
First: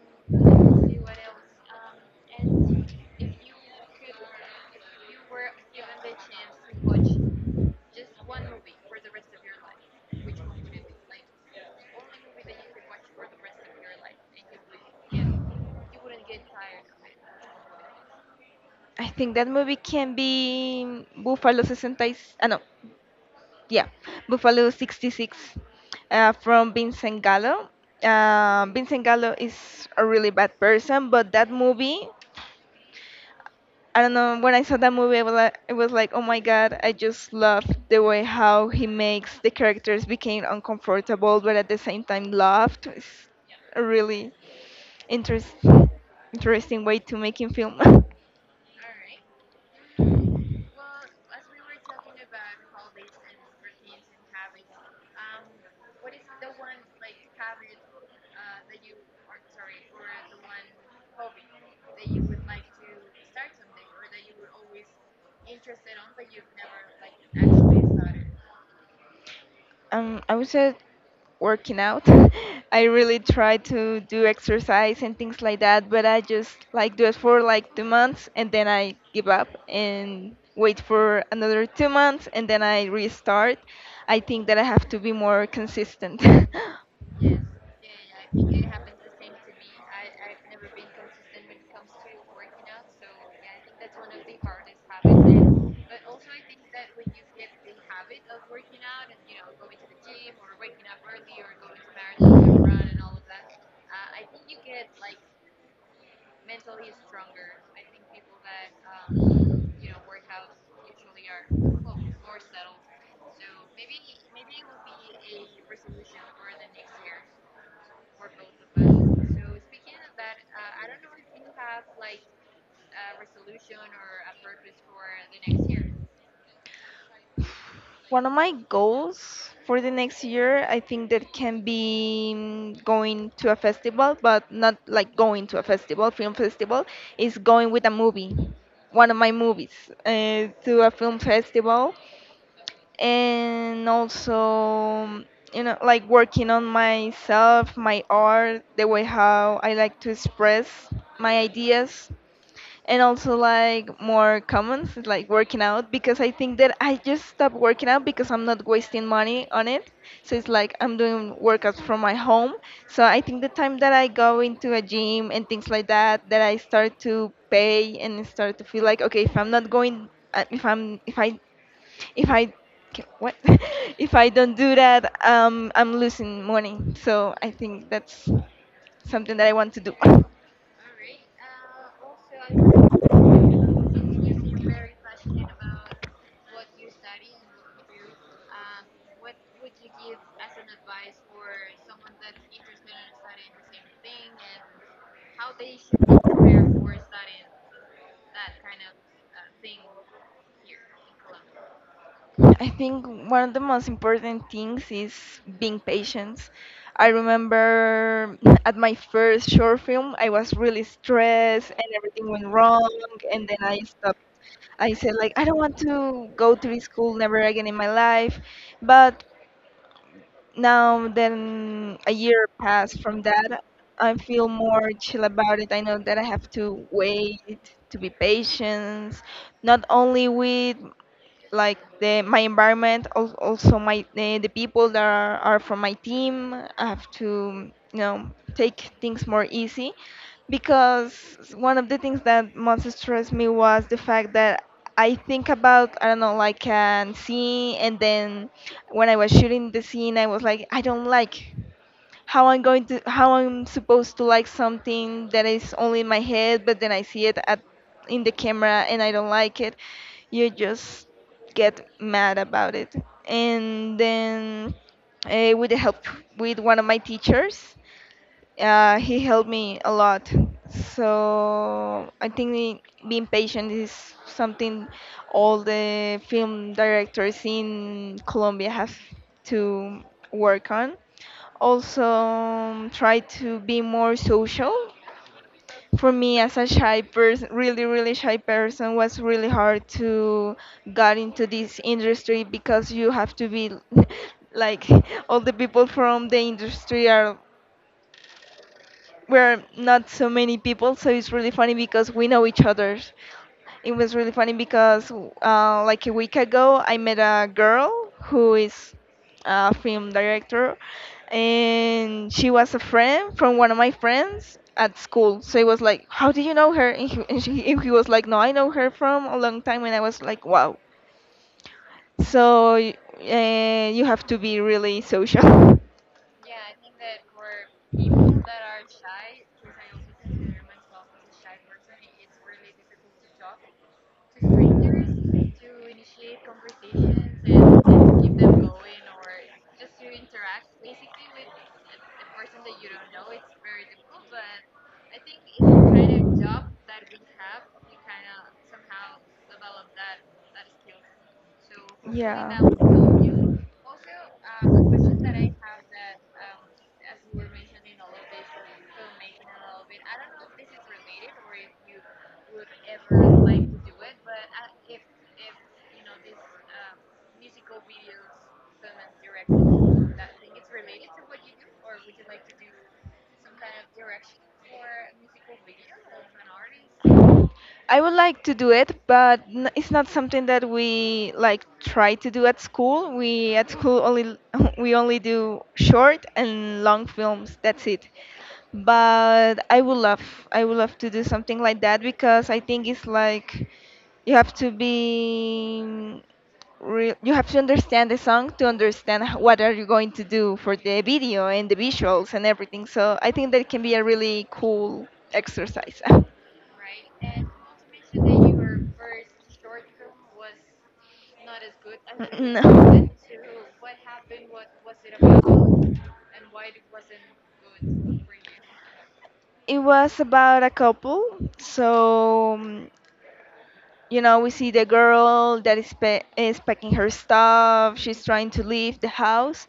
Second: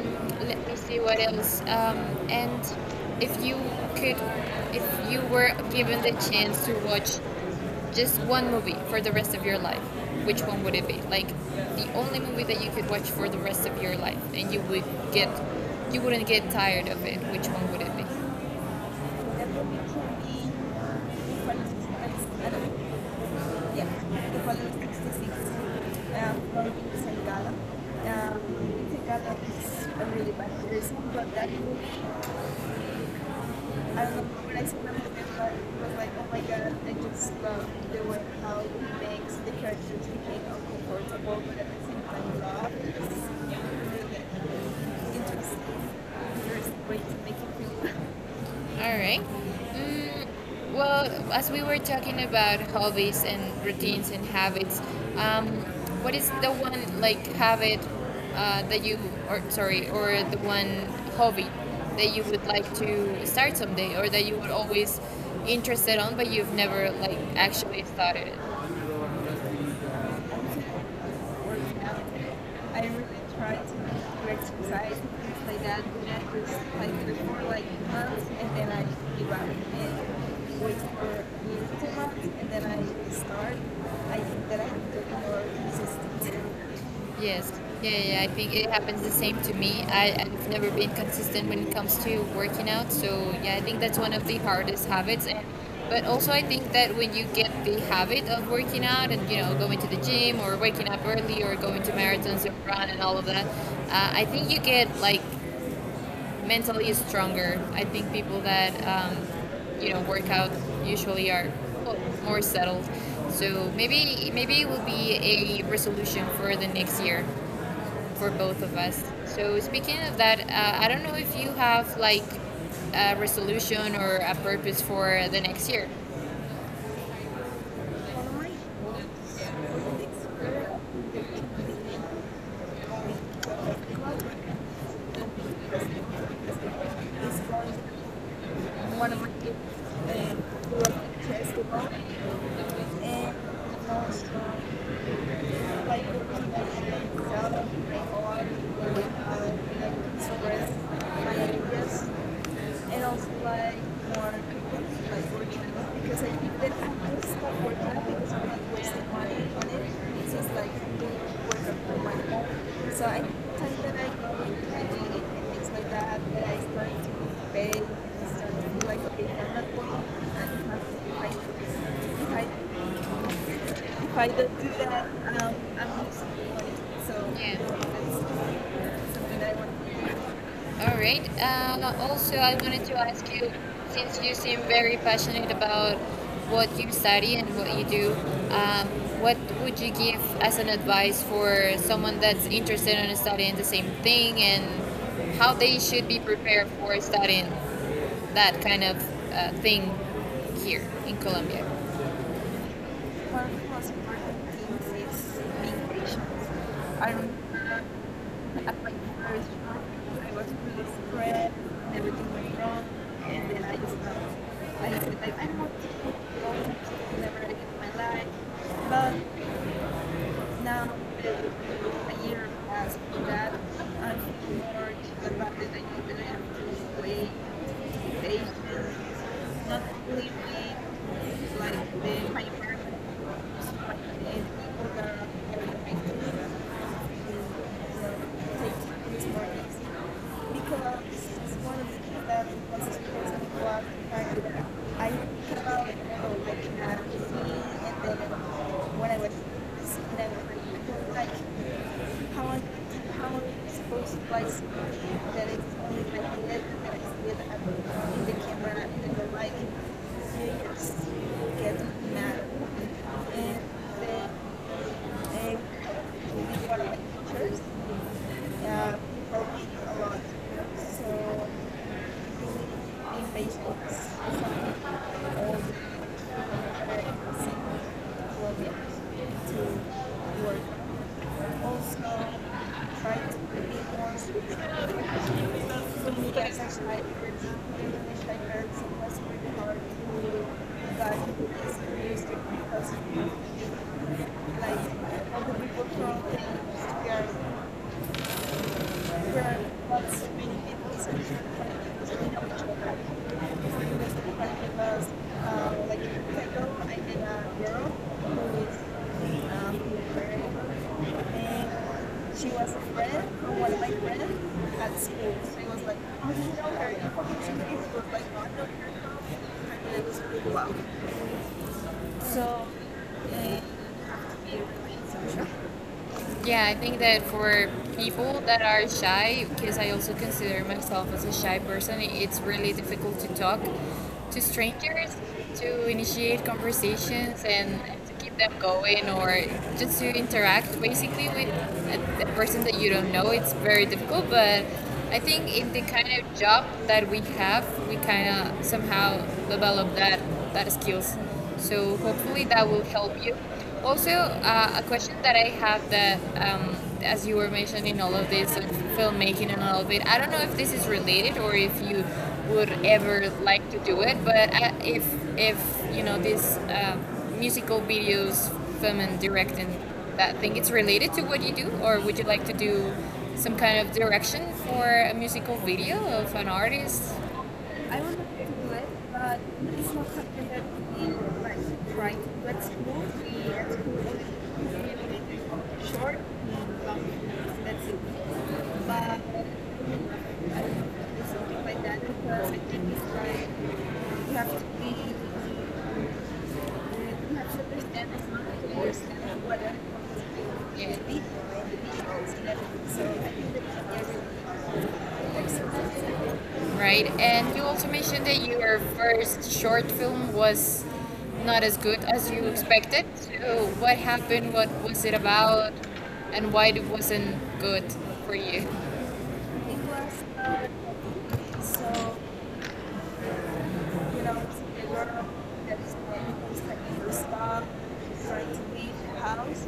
[SPEAKER 1] let me see what else. And if you could, if you were given the chance to watch just one movie for the rest of your life, which one would it be? Like the only movie that you could watch for the rest of your life, and get, you wouldn't get tired of it. Which one would it be?
[SPEAKER 2] I think that movie can be Buffalo 66. Ah, no. Yeah,
[SPEAKER 1] Yeah, the column
[SPEAKER 2] Buffalo
[SPEAKER 1] 66
[SPEAKER 2] 66,
[SPEAKER 1] from
[SPEAKER 2] from Vincent
[SPEAKER 1] Sengala.
[SPEAKER 2] Gallo.
[SPEAKER 1] Um,
[SPEAKER 2] Vincent
[SPEAKER 1] Sengala
[SPEAKER 2] Gallo is
[SPEAKER 1] is
[SPEAKER 2] a
[SPEAKER 1] a
[SPEAKER 2] really
[SPEAKER 1] really bad
[SPEAKER 2] bad
[SPEAKER 1] place,
[SPEAKER 2] person, but
[SPEAKER 1] but that
[SPEAKER 2] that movie,
[SPEAKER 1] book,
[SPEAKER 2] I
[SPEAKER 1] I
[SPEAKER 2] don't
[SPEAKER 1] don't know,
[SPEAKER 2] know, when
[SPEAKER 1] when
[SPEAKER 2] I
[SPEAKER 1] I
[SPEAKER 2] saw
[SPEAKER 1] saw
[SPEAKER 2] that
[SPEAKER 1] the
[SPEAKER 2] movie, I
[SPEAKER 1] movie,
[SPEAKER 2] was
[SPEAKER 1] but
[SPEAKER 2] like,
[SPEAKER 1] was like,
[SPEAKER 2] oh
[SPEAKER 1] oh my
[SPEAKER 2] my
[SPEAKER 1] god,
[SPEAKER 2] god, I
[SPEAKER 1] I
[SPEAKER 2] just
[SPEAKER 1] just
[SPEAKER 2] love
[SPEAKER 1] love
[SPEAKER 2] the
[SPEAKER 1] the
[SPEAKER 2] way
[SPEAKER 1] way how
[SPEAKER 2] how
[SPEAKER 1] it
[SPEAKER 2] he
[SPEAKER 1] makes
[SPEAKER 2] makes the
[SPEAKER 1] the
[SPEAKER 2] characters
[SPEAKER 1] characters
[SPEAKER 2] became
[SPEAKER 1] feel
[SPEAKER 2] uncomfortable,
[SPEAKER 1] uncomfortable,
[SPEAKER 2] but
[SPEAKER 1] but at
[SPEAKER 2] at the
[SPEAKER 1] the
[SPEAKER 2] same
[SPEAKER 1] same
[SPEAKER 2] time
[SPEAKER 1] time love.
[SPEAKER 2] loved. It's a
[SPEAKER 1] It's really
[SPEAKER 2] really interest,
[SPEAKER 1] interesting.
[SPEAKER 2] interesting
[SPEAKER 1] Interesting way
[SPEAKER 2] way
[SPEAKER 1] to
[SPEAKER 2] to
[SPEAKER 1] make
[SPEAKER 2] making
[SPEAKER 1] you
[SPEAKER 2] film.
[SPEAKER 1] feel. All right. Well, as we were talking about hobbies and routines and habits, um, what is the one like habit that you, or sorry, or the one hobby that you would like to start someday, or that you were always interested on, but you've never like actually started it?
[SPEAKER 2] <laughs> I would say working
[SPEAKER 1] Working out.
[SPEAKER 2] out. <laughs>
[SPEAKER 1] I
[SPEAKER 2] I really
[SPEAKER 1] really
[SPEAKER 2] try
[SPEAKER 1] tried to
[SPEAKER 2] to do
[SPEAKER 1] do exercise
[SPEAKER 2] exercise and
[SPEAKER 1] and
[SPEAKER 2] things
[SPEAKER 1] things
[SPEAKER 2] like
[SPEAKER 1] like that,
[SPEAKER 2] that, but
[SPEAKER 1] but
[SPEAKER 2] I
[SPEAKER 1] I
[SPEAKER 2] just
[SPEAKER 1] just like
[SPEAKER 2] like do it
[SPEAKER 1] it
[SPEAKER 2] for
[SPEAKER 1] for like
[SPEAKER 2] like two
[SPEAKER 1] months
[SPEAKER 2] months
[SPEAKER 1] and
[SPEAKER 2] and then
[SPEAKER 1] then I
[SPEAKER 2] I give
[SPEAKER 1] give up
[SPEAKER 2] up
[SPEAKER 1] and
[SPEAKER 2] and
[SPEAKER 1] wait
[SPEAKER 2] wait for
[SPEAKER 1] for
[SPEAKER 2] another
[SPEAKER 1] years
[SPEAKER 2] two
[SPEAKER 1] 2 months
[SPEAKER 2] months and
[SPEAKER 1] and
[SPEAKER 2] then
[SPEAKER 1] then
[SPEAKER 2] I
[SPEAKER 1] I start.
[SPEAKER 2] restart.
[SPEAKER 1] I
[SPEAKER 2] I think
[SPEAKER 1] think
[SPEAKER 2] that
[SPEAKER 1] that
[SPEAKER 2] I
[SPEAKER 1] I
[SPEAKER 2] have
[SPEAKER 1] have
[SPEAKER 2] to
[SPEAKER 1] to be
[SPEAKER 2] be
[SPEAKER 1] more
[SPEAKER 2] more consistent. <laughs>
[SPEAKER 1] consistent. Yes. Yeah, yeah, yeah, I think it happens the same to me. I've never been consistent when it comes to working out. So, yeah, I think that's one of the hardest habits. But also, I think that when you get the habit of working out and going to the gym or waking up early or going to marathons and run and all of that, I think you get like mentally stronger. I think people that, work out usually are well, more settled. So maybe it will be a resolution for the next year for both of us. So speaking of that, I don't know if you have like a resolution or a purpose for the next year.
[SPEAKER 2] One of my
[SPEAKER 1] One
[SPEAKER 2] goals
[SPEAKER 1] of my
[SPEAKER 2] for the next year, I think that can be mm, going to a festival, but not like going to a festival, film festival, is going with a movie one of my movies
[SPEAKER 1] uh,
[SPEAKER 2] to a film festival,
[SPEAKER 1] testimony and
[SPEAKER 2] and also you know like working on myself, my art, the way how I like to express my ideas, and also like
[SPEAKER 1] like
[SPEAKER 2] more comments like working out,
[SPEAKER 1] like
[SPEAKER 2] because I think that I just stopped working out because I'm not wasting money on it, so it's like I'm doing
[SPEAKER 1] like
[SPEAKER 2] workouts from my home.
[SPEAKER 1] so
[SPEAKER 2] So
[SPEAKER 1] I
[SPEAKER 2] I think the time
[SPEAKER 1] think
[SPEAKER 2] that
[SPEAKER 1] that
[SPEAKER 2] I
[SPEAKER 1] I
[SPEAKER 2] go
[SPEAKER 1] go into
[SPEAKER 2] into a
[SPEAKER 1] hygiene
[SPEAKER 2] gym
[SPEAKER 1] and
[SPEAKER 2] and things
[SPEAKER 1] things
[SPEAKER 2] like
[SPEAKER 1] like that
[SPEAKER 2] that that
[SPEAKER 1] that
[SPEAKER 2] I
[SPEAKER 1] I start
[SPEAKER 2] start to
[SPEAKER 1] to pay
[SPEAKER 2] pay and
[SPEAKER 1] and
[SPEAKER 2] start
[SPEAKER 1] start
[SPEAKER 2] to
[SPEAKER 1] to be
[SPEAKER 2] feel
[SPEAKER 1] like
[SPEAKER 2] like okay,
[SPEAKER 1] okay
[SPEAKER 2] if I'm
[SPEAKER 1] I'm
[SPEAKER 2] not
[SPEAKER 1] not going
[SPEAKER 2] going
[SPEAKER 1] and have like
[SPEAKER 2] if
[SPEAKER 1] if
[SPEAKER 2] I
[SPEAKER 1] I
[SPEAKER 2] ca- what <laughs> if
[SPEAKER 1] if I
[SPEAKER 2] I don't
[SPEAKER 1] don't do
[SPEAKER 2] do
[SPEAKER 1] that,
[SPEAKER 2] that, I'm
[SPEAKER 1] I'm
[SPEAKER 2] losing
[SPEAKER 1] losing money.
[SPEAKER 2] money.
[SPEAKER 1] So,
[SPEAKER 2] So I
[SPEAKER 1] yeah,
[SPEAKER 2] think that's
[SPEAKER 1] that's
[SPEAKER 2] something
[SPEAKER 1] something
[SPEAKER 2] that I
[SPEAKER 1] I want
[SPEAKER 2] want to do.
[SPEAKER 1] to
[SPEAKER 2] <laughs>
[SPEAKER 1] do. All right. Also, I wanted to ask you, since you seem very passionate about what you study and what you do, um, what would you give as an advice for someone that's interested in studying the same thing and how they should be prepared for studying that kind of thing here in Colombia?
[SPEAKER 2] I think
[SPEAKER 1] One
[SPEAKER 2] one of the
[SPEAKER 1] of the
[SPEAKER 2] most
[SPEAKER 1] most
[SPEAKER 2] important
[SPEAKER 1] important
[SPEAKER 2] things is
[SPEAKER 1] things is
[SPEAKER 2] being
[SPEAKER 1] being patient.
[SPEAKER 2] patient. I
[SPEAKER 1] I remember
[SPEAKER 2] remember at
[SPEAKER 1] at my
[SPEAKER 2] my
[SPEAKER 1] first
[SPEAKER 2] first short
[SPEAKER 1] job,
[SPEAKER 2] film, I
[SPEAKER 1] I was
[SPEAKER 2] was really
[SPEAKER 1] really stressed,
[SPEAKER 2] stressed and
[SPEAKER 1] everything
[SPEAKER 2] everything went
[SPEAKER 1] was wrong,
[SPEAKER 2] wrong, and
[SPEAKER 1] and
[SPEAKER 2] then
[SPEAKER 1] then I
[SPEAKER 2] I
[SPEAKER 1] just
[SPEAKER 2] stopped.
[SPEAKER 1] I
[SPEAKER 2] I said
[SPEAKER 1] said,
[SPEAKER 2] like
[SPEAKER 1] like,
[SPEAKER 2] I
[SPEAKER 1] I
[SPEAKER 2] don't
[SPEAKER 1] don't want
[SPEAKER 2] want
[SPEAKER 1] to do
[SPEAKER 2] to go to
[SPEAKER 1] this, I
[SPEAKER 2] this
[SPEAKER 1] do
[SPEAKER 2] school never
[SPEAKER 1] again
[SPEAKER 2] again in
[SPEAKER 1] in
[SPEAKER 2] my
[SPEAKER 1] my life,
[SPEAKER 2] life,
[SPEAKER 1] but
[SPEAKER 2] but
[SPEAKER 1] now
[SPEAKER 2] now then a
[SPEAKER 1] a year
[SPEAKER 2] year
[SPEAKER 1] has passed
[SPEAKER 2] passed from
[SPEAKER 1] that
[SPEAKER 2] that.
[SPEAKER 1] I
[SPEAKER 2] I feel
[SPEAKER 1] feel more
[SPEAKER 2] more chill about
[SPEAKER 1] independent
[SPEAKER 2] it. I know
[SPEAKER 1] I even
[SPEAKER 2] that I have
[SPEAKER 1] have
[SPEAKER 2] to
[SPEAKER 1] to wait
[SPEAKER 2] wait to be
[SPEAKER 1] patient
[SPEAKER 2] patient,
[SPEAKER 1] not
[SPEAKER 2] not
[SPEAKER 1] only with
[SPEAKER 2] only with like
[SPEAKER 1] like
[SPEAKER 2] the
[SPEAKER 1] the
[SPEAKER 2] my
[SPEAKER 1] my partner
[SPEAKER 2] environment, also
[SPEAKER 1] but
[SPEAKER 2] my
[SPEAKER 1] the
[SPEAKER 2] the, the people
[SPEAKER 1] people
[SPEAKER 2] that
[SPEAKER 1] that
[SPEAKER 2] are
[SPEAKER 1] are
[SPEAKER 2] from my
[SPEAKER 1] helping me
[SPEAKER 2] team. I have to
[SPEAKER 1] it's more
[SPEAKER 2] take things more
[SPEAKER 1] easy
[SPEAKER 2] easy
[SPEAKER 1] because
[SPEAKER 2] because
[SPEAKER 1] it's one
[SPEAKER 2] one
[SPEAKER 1] of
[SPEAKER 2] of
[SPEAKER 1] the
[SPEAKER 2] the things
[SPEAKER 1] things that
[SPEAKER 2] that most
[SPEAKER 1] was
[SPEAKER 2] stressed me
[SPEAKER 1] important was
[SPEAKER 2] was the
[SPEAKER 1] the
[SPEAKER 2] fact
[SPEAKER 1] fact that
[SPEAKER 2] that
[SPEAKER 1] I
[SPEAKER 2] I think
[SPEAKER 1] felt
[SPEAKER 2] about, I don't know,
[SPEAKER 1] know,
[SPEAKER 2] like
[SPEAKER 1] like, not
[SPEAKER 2] a
[SPEAKER 1] to me,
[SPEAKER 2] scene, and
[SPEAKER 1] and then
[SPEAKER 2] then when
[SPEAKER 1] when I
[SPEAKER 2] I was
[SPEAKER 1] would
[SPEAKER 2] shooting the
[SPEAKER 1] see
[SPEAKER 2] scene, I
[SPEAKER 1] them,
[SPEAKER 2] was like, I don't like
[SPEAKER 1] like, how am how
[SPEAKER 2] how
[SPEAKER 1] am
[SPEAKER 2] I'm
[SPEAKER 1] I supposed to
[SPEAKER 2] supposed to
[SPEAKER 1] like
[SPEAKER 2] like something
[SPEAKER 1] that
[SPEAKER 2] that
[SPEAKER 1] it's
[SPEAKER 2] is only
[SPEAKER 1] only
[SPEAKER 2] in my
[SPEAKER 1] my head
[SPEAKER 2] head, but
[SPEAKER 1] that
[SPEAKER 2] then
[SPEAKER 1] I
[SPEAKER 2] I see
[SPEAKER 1] see it
[SPEAKER 2] it
[SPEAKER 1] I'm
[SPEAKER 2] at in
[SPEAKER 1] in
[SPEAKER 2] the
[SPEAKER 1] the camera
[SPEAKER 2] camera
[SPEAKER 1] and
[SPEAKER 2] and
[SPEAKER 1] they
[SPEAKER 2] I
[SPEAKER 1] were
[SPEAKER 2] don't
[SPEAKER 1] like,
[SPEAKER 2] like it.
[SPEAKER 1] you
[SPEAKER 2] You
[SPEAKER 1] just
[SPEAKER 2] just
[SPEAKER 1] get
[SPEAKER 2] get mad
[SPEAKER 1] mad.
[SPEAKER 2] about it.
[SPEAKER 1] And
[SPEAKER 2] And
[SPEAKER 1] then
[SPEAKER 2] then
[SPEAKER 1] and
[SPEAKER 2] with the help with
[SPEAKER 1] we got
[SPEAKER 2] one of
[SPEAKER 1] like
[SPEAKER 2] my
[SPEAKER 1] pictures.
[SPEAKER 2] teachers,
[SPEAKER 1] Yeah,
[SPEAKER 2] he helped
[SPEAKER 1] helped
[SPEAKER 2] me a
[SPEAKER 1] a lot.
[SPEAKER 2] lot.
[SPEAKER 1] So
[SPEAKER 2] So I think being
[SPEAKER 1] like
[SPEAKER 2] patient
[SPEAKER 1] all
[SPEAKER 2] is something all the film directors in Colombia have to work on. Also, try to be more social. For me, as a shy person, really, really shy person, was really hard to get into this industry because you have to be <laughs> like, all the
[SPEAKER 1] the people
[SPEAKER 2] people
[SPEAKER 1] from
[SPEAKER 2] from the
[SPEAKER 1] the
[SPEAKER 2] industry are
[SPEAKER 1] she
[SPEAKER 2] we're
[SPEAKER 1] was
[SPEAKER 2] not so many people, so it's really funny because we know each other. It was really funny because like a week ago, I met a girl who is a film director, and she was
[SPEAKER 1] a
[SPEAKER 2] a
[SPEAKER 1] friend
[SPEAKER 2] friend from
[SPEAKER 1] from
[SPEAKER 2] one
[SPEAKER 1] one
[SPEAKER 2] of
[SPEAKER 1] of my
[SPEAKER 2] my
[SPEAKER 1] friends
[SPEAKER 2] friends at
[SPEAKER 1] at school.
[SPEAKER 2] school. So
[SPEAKER 1] So
[SPEAKER 2] it
[SPEAKER 1] I
[SPEAKER 2] was
[SPEAKER 1] was like,
[SPEAKER 2] like,
[SPEAKER 1] oh,
[SPEAKER 2] how do you
[SPEAKER 1] you
[SPEAKER 2] know
[SPEAKER 1] know
[SPEAKER 2] her?
[SPEAKER 1] her.
[SPEAKER 2] And he, and she,
[SPEAKER 1] She
[SPEAKER 2] and he
[SPEAKER 1] was
[SPEAKER 2] was
[SPEAKER 1] like,
[SPEAKER 2] like, no,
[SPEAKER 1] oh, I
[SPEAKER 2] I
[SPEAKER 1] know
[SPEAKER 2] know her from
[SPEAKER 1] her.
[SPEAKER 2] a long time, and
[SPEAKER 1] And
[SPEAKER 2] I
[SPEAKER 1] it
[SPEAKER 2] was
[SPEAKER 1] was
[SPEAKER 2] like,
[SPEAKER 1] really wow.
[SPEAKER 2] wow.
[SPEAKER 1] So,
[SPEAKER 2] So you have to
[SPEAKER 1] after
[SPEAKER 2] be
[SPEAKER 1] being
[SPEAKER 2] really
[SPEAKER 1] really social,
[SPEAKER 2] social. <laughs>
[SPEAKER 1] yeah, I think that for people that are shy, because I also consider myself as a shy person, it's really difficult to talk to strangers, to initiate conversations and to keep them going, or just to interact basically with a person that you don't know. It's very difficult, but I think in the kind of job that we have, we kind of somehow develop that skills. So hopefully
[SPEAKER 2] Yeah.
[SPEAKER 1] that will help you also, a question that I have that, as you were mentioning all of this and filmmaking and all of it, I don't know if this is related or if you would ever like to do it, but if you know this musical videos, film and directing, that thing, it's related to what you do, or would you like to do some kind of direction for a musical video of an artist?
[SPEAKER 2] I would like to do it, but it's not something that we like try to do at
[SPEAKER 1] That's
[SPEAKER 2] school.
[SPEAKER 1] cool.
[SPEAKER 2] We at school only <laughs> we only do short and long films. That's
[SPEAKER 1] That's
[SPEAKER 2] it.
[SPEAKER 1] cool.
[SPEAKER 2] But
[SPEAKER 1] I
[SPEAKER 2] I would love to do something
[SPEAKER 1] something
[SPEAKER 2] like
[SPEAKER 1] like that
[SPEAKER 2] that because
[SPEAKER 1] because I
[SPEAKER 2] I
[SPEAKER 1] think
[SPEAKER 2] think
[SPEAKER 1] it's
[SPEAKER 2] it's
[SPEAKER 1] very
[SPEAKER 2] like you have to
[SPEAKER 1] You
[SPEAKER 2] be
[SPEAKER 1] have
[SPEAKER 2] you have to
[SPEAKER 1] to understand
[SPEAKER 2] understand the
[SPEAKER 1] as long
[SPEAKER 2] song to
[SPEAKER 1] as you
[SPEAKER 2] understand
[SPEAKER 1] understand
[SPEAKER 2] what
[SPEAKER 1] what
[SPEAKER 2] are
[SPEAKER 1] other
[SPEAKER 2] you going to do for the
[SPEAKER 1] people
[SPEAKER 2] video
[SPEAKER 1] and
[SPEAKER 2] and the
[SPEAKER 1] individuals
[SPEAKER 2] visuals and everything.
[SPEAKER 1] so I
[SPEAKER 2] So I think
[SPEAKER 1] think
[SPEAKER 2] that can be a really cool
[SPEAKER 1] that
[SPEAKER 2] exercise.
[SPEAKER 1] really
[SPEAKER 2] <laughs>
[SPEAKER 1] right, and you also mentioned that your first short film was not as good as you expected.
[SPEAKER 2] No.
[SPEAKER 1] So, what happened? What was it about? And why it wasn't good for you?
[SPEAKER 2] It
[SPEAKER 1] It
[SPEAKER 2] was
[SPEAKER 1] was
[SPEAKER 2] about
[SPEAKER 1] uh,
[SPEAKER 2] a couple.
[SPEAKER 1] so
[SPEAKER 2] So
[SPEAKER 1] you know,
[SPEAKER 2] we see the
[SPEAKER 1] a girl
[SPEAKER 2] girl that
[SPEAKER 1] that
[SPEAKER 2] is,
[SPEAKER 1] is like
[SPEAKER 2] is
[SPEAKER 1] was
[SPEAKER 2] packing
[SPEAKER 1] taking
[SPEAKER 2] her
[SPEAKER 1] the stuff,
[SPEAKER 2] stuff. She's
[SPEAKER 1] trying
[SPEAKER 2] trying to
[SPEAKER 1] to leave
[SPEAKER 2] leave the
[SPEAKER 1] the
[SPEAKER 2] house,
[SPEAKER 1] house,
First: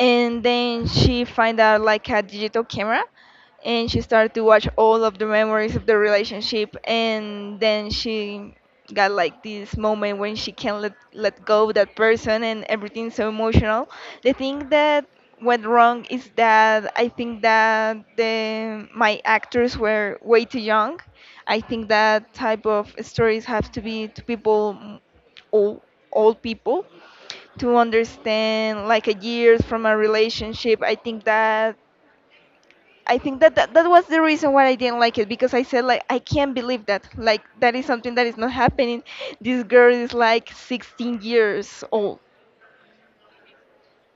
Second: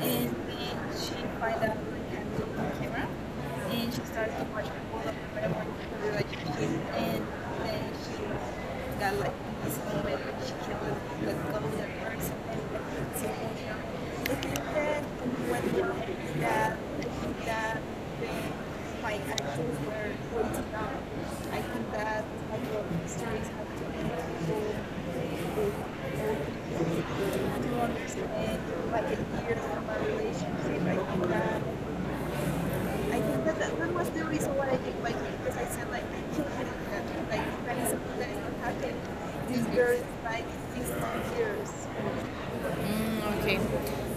[SPEAKER 1] and then
[SPEAKER 2] then
[SPEAKER 1] she
[SPEAKER 2] she find
[SPEAKER 1] finds out
[SPEAKER 2] out
[SPEAKER 1] like
[SPEAKER 2] like a
[SPEAKER 1] handle the
[SPEAKER 2] digital camera,
[SPEAKER 1] camera,
[SPEAKER 2] and
[SPEAKER 1] and she
[SPEAKER 2] she started
[SPEAKER 1] started
[SPEAKER 2] to
[SPEAKER 1] to watch
[SPEAKER 2] watch all
[SPEAKER 1] all of
[SPEAKER 2] of the memories of the
[SPEAKER 1] the relationships,
[SPEAKER 2] relationship,
[SPEAKER 1] and
[SPEAKER 2] and
[SPEAKER 1] then
[SPEAKER 2] then she
[SPEAKER 1] she
[SPEAKER 2] got
[SPEAKER 1] got like
[SPEAKER 2] like this
[SPEAKER 1] this
[SPEAKER 2] moment when she
[SPEAKER 1] like
[SPEAKER 2] can't let go of that person and everything's so emotional. The thing that went wrong is that I think that the my actors were way too young. I think that type of stories have to be to people, old old people, to understand like a
[SPEAKER 1] a year
[SPEAKER 2] years
[SPEAKER 1] from
[SPEAKER 2] from a
[SPEAKER 1] my relationship,
[SPEAKER 2] relationship.
[SPEAKER 1] I think that
[SPEAKER 2] I
[SPEAKER 1] I
[SPEAKER 2] think
[SPEAKER 1] think
[SPEAKER 2] that,
[SPEAKER 1] that
[SPEAKER 2] that
[SPEAKER 1] that,
[SPEAKER 2] that
[SPEAKER 1] that
[SPEAKER 2] was
[SPEAKER 1] was
[SPEAKER 2] the
[SPEAKER 1] the
[SPEAKER 2] reason
[SPEAKER 1] reason why
[SPEAKER 2] why
[SPEAKER 1] I
[SPEAKER 2] I
[SPEAKER 1] did
[SPEAKER 2] didn't
[SPEAKER 1] my
[SPEAKER 2] like it
[SPEAKER 1] because
[SPEAKER 2] because
[SPEAKER 1] I
[SPEAKER 2] I
[SPEAKER 1] said
[SPEAKER 2] said
[SPEAKER 1] like
[SPEAKER 2] like,
[SPEAKER 1] I
[SPEAKER 2] I
[SPEAKER 1] can't
[SPEAKER 2] can't believe
[SPEAKER 1] believe
[SPEAKER 2] that,
[SPEAKER 1] that
[SPEAKER 2] like,
[SPEAKER 1] like that
[SPEAKER 2] that
[SPEAKER 1] is
[SPEAKER 2] is
[SPEAKER 1] something
[SPEAKER 2] something
[SPEAKER 1] that
[SPEAKER 2] that is
[SPEAKER 1] is
[SPEAKER 2] not
[SPEAKER 1] not happening
[SPEAKER 2] happening.
[SPEAKER 1] these
[SPEAKER 2] This girl
[SPEAKER 1] girls
[SPEAKER 2] is
[SPEAKER 1] like
[SPEAKER 2] like
[SPEAKER 1] these
[SPEAKER 2] 16
[SPEAKER 1] years.
[SPEAKER 2] years old.
[SPEAKER 1] Mm, okay.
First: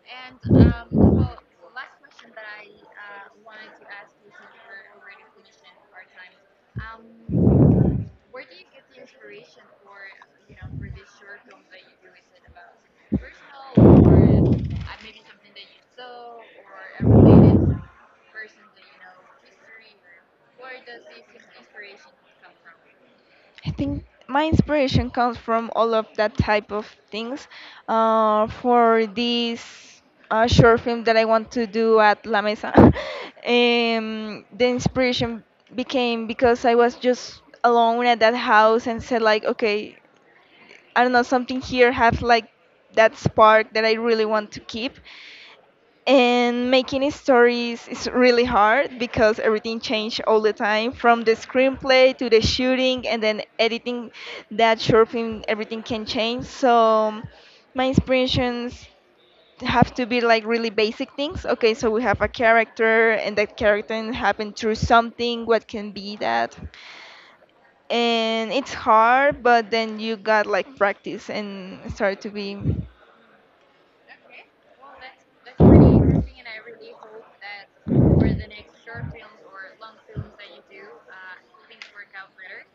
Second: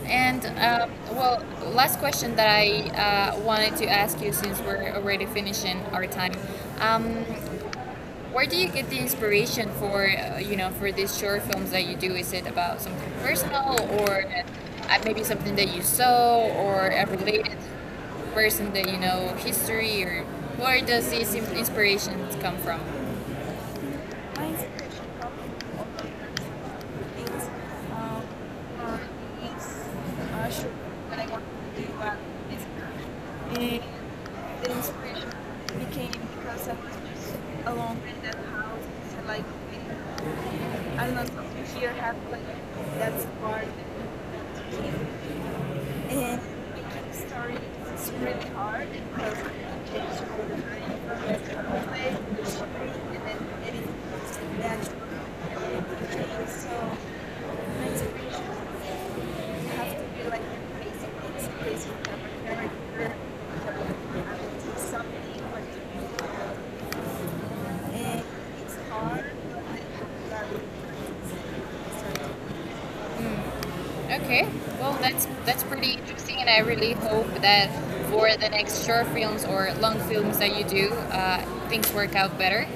[SPEAKER 1] And well, last question that I wanted to ask you since we're already finishing our time. Um, where do you get the inspiration for for these short films that you do? Is it about something personal or maybe something that you saw or a related person that you know history or where does these inspirations come from?
[SPEAKER 2] I think my
[SPEAKER 1] My
[SPEAKER 2] inspiration
[SPEAKER 1] inspiration
[SPEAKER 2] comes
[SPEAKER 1] comes
[SPEAKER 2] from all of that
[SPEAKER 1] from
[SPEAKER 2] type of things.
[SPEAKER 1] things um,
[SPEAKER 2] For
[SPEAKER 1] or
[SPEAKER 2] this
[SPEAKER 1] things shoot
[SPEAKER 2] short film that I
[SPEAKER 1] when I want
[SPEAKER 2] want to
[SPEAKER 1] to do
[SPEAKER 2] do at La Mesa, <laughs>
[SPEAKER 1] it,
[SPEAKER 2] the
[SPEAKER 1] the inspiration
[SPEAKER 2] inspiration
[SPEAKER 1] became
[SPEAKER 2] became because
[SPEAKER 1] because
[SPEAKER 2] I
[SPEAKER 1] I
[SPEAKER 2] was
[SPEAKER 1] was just
[SPEAKER 2] just
[SPEAKER 1] alone
[SPEAKER 2] alone at
[SPEAKER 1] in
[SPEAKER 2] that
[SPEAKER 1] that
[SPEAKER 2] house
[SPEAKER 1] house
[SPEAKER 2] and said
[SPEAKER 1] and
[SPEAKER 2] like,
[SPEAKER 1] like
[SPEAKER 2] okay, I
[SPEAKER 1] I
[SPEAKER 2] don't
[SPEAKER 1] don't
[SPEAKER 2] know,
[SPEAKER 1] know
[SPEAKER 2] something here
[SPEAKER 1] here have
[SPEAKER 2] has
[SPEAKER 1] like
[SPEAKER 2] like that
[SPEAKER 1] that's part
[SPEAKER 2] spark that I really want to keep.
[SPEAKER 1] and
[SPEAKER 2] And making
[SPEAKER 1] making stories
[SPEAKER 2] stories is
[SPEAKER 1] is
[SPEAKER 2] really
[SPEAKER 1] really hard
[SPEAKER 2] hard because
[SPEAKER 1] because
[SPEAKER 2] everything
[SPEAKER 1] it
[SPEAKER 2] changed
[SPEAKER 1] is
[SPEAKER 2] all
[SPEAKER 1] all
[SPEAKER 2] the
[SPEAKER 1] the
[SPEAKER 2] time, from the
[SPEAKER 1] information
[SPEAKER 2] screenplay
[SPEAKER 1] away,
[SPEAKER 2] to the
[SPEAKER 1] the story,
[SPEAKER 2] shooting and
[SPEAKER 1] and
[SPEAKER 2] then
[SPEAKER 1] then
[SPEAKER 2] editing
[SPEAKER 1] editing that
[SPEAKER 2] that short film, everything can change.
[SPEAKER 1] everything.
[SPEAKER 2] So
[SPEAKER 1] So
[SPEAKER 2] my
[SPEAKER 1] my inspiration
[SPEAKER 2] inspirations
[SPEAKER 1] is you
[SPEAKER 2] have
[SPEAKER 1] have
[SPEAKER 2] to
[SPEAKER 1] to
[SPEAKER 2] be
[SPEAKER 1] be
[SPEAKER 2] like
[SPEAKER 1] like
[SPEAKER 2] really
[SPEAKER 1] crazy,
[SPEAKER 2] basic things.
[SPEAKER 1] it's
[SPEAKER 2] Okay, so
[SPEAKER 1] crazy
[SPEAKER 2] we have a character
[SPEAKER 1] character,
[SPEAKER 2] and that character
[SPEAKER 1] you have
[SPEAKER 2] happened
[SPEAKER 1] to
[SPEAKER 2] through
[SPEAKER 1] do something,
[SPEAKER 2] something,
[SPEAKER 1] what
[SPEAKER 2] what
[SPEAKER 1] to
[SPEAKER 2] can be that,
[SPEAKER 1] do. And
[SPEAKER 2] and it's
[SPEAKER 1] it's hard,
[SPEAKER 2] hard,
[SPEAKER 1] but
[SPEAKER 2] but then you
[SPEAKER 1] I
[SPEAKER 2] got
[SPEAKER 1] love it.
[SPEAKER 2] like practice and start to be.
[SPEAKER 1] So, okay, well, that's pretty interesting, and I really hope that for the next short films or long films that you do, things work out better.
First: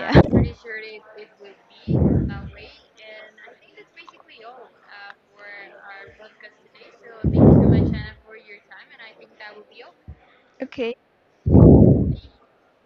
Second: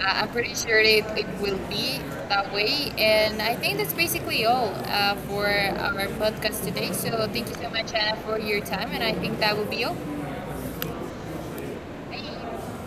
[SPEAKER 1] I'm pretty sure it will be that way, and I think that's basically all for our podcast
[SPEAKER 2] <laughs>
[SPEAKER 1] today. So thank you so much, Anna, for your time, and I think that will be all.
[SPEAKER 2] Okay.
[SPEAKER 1] Bye.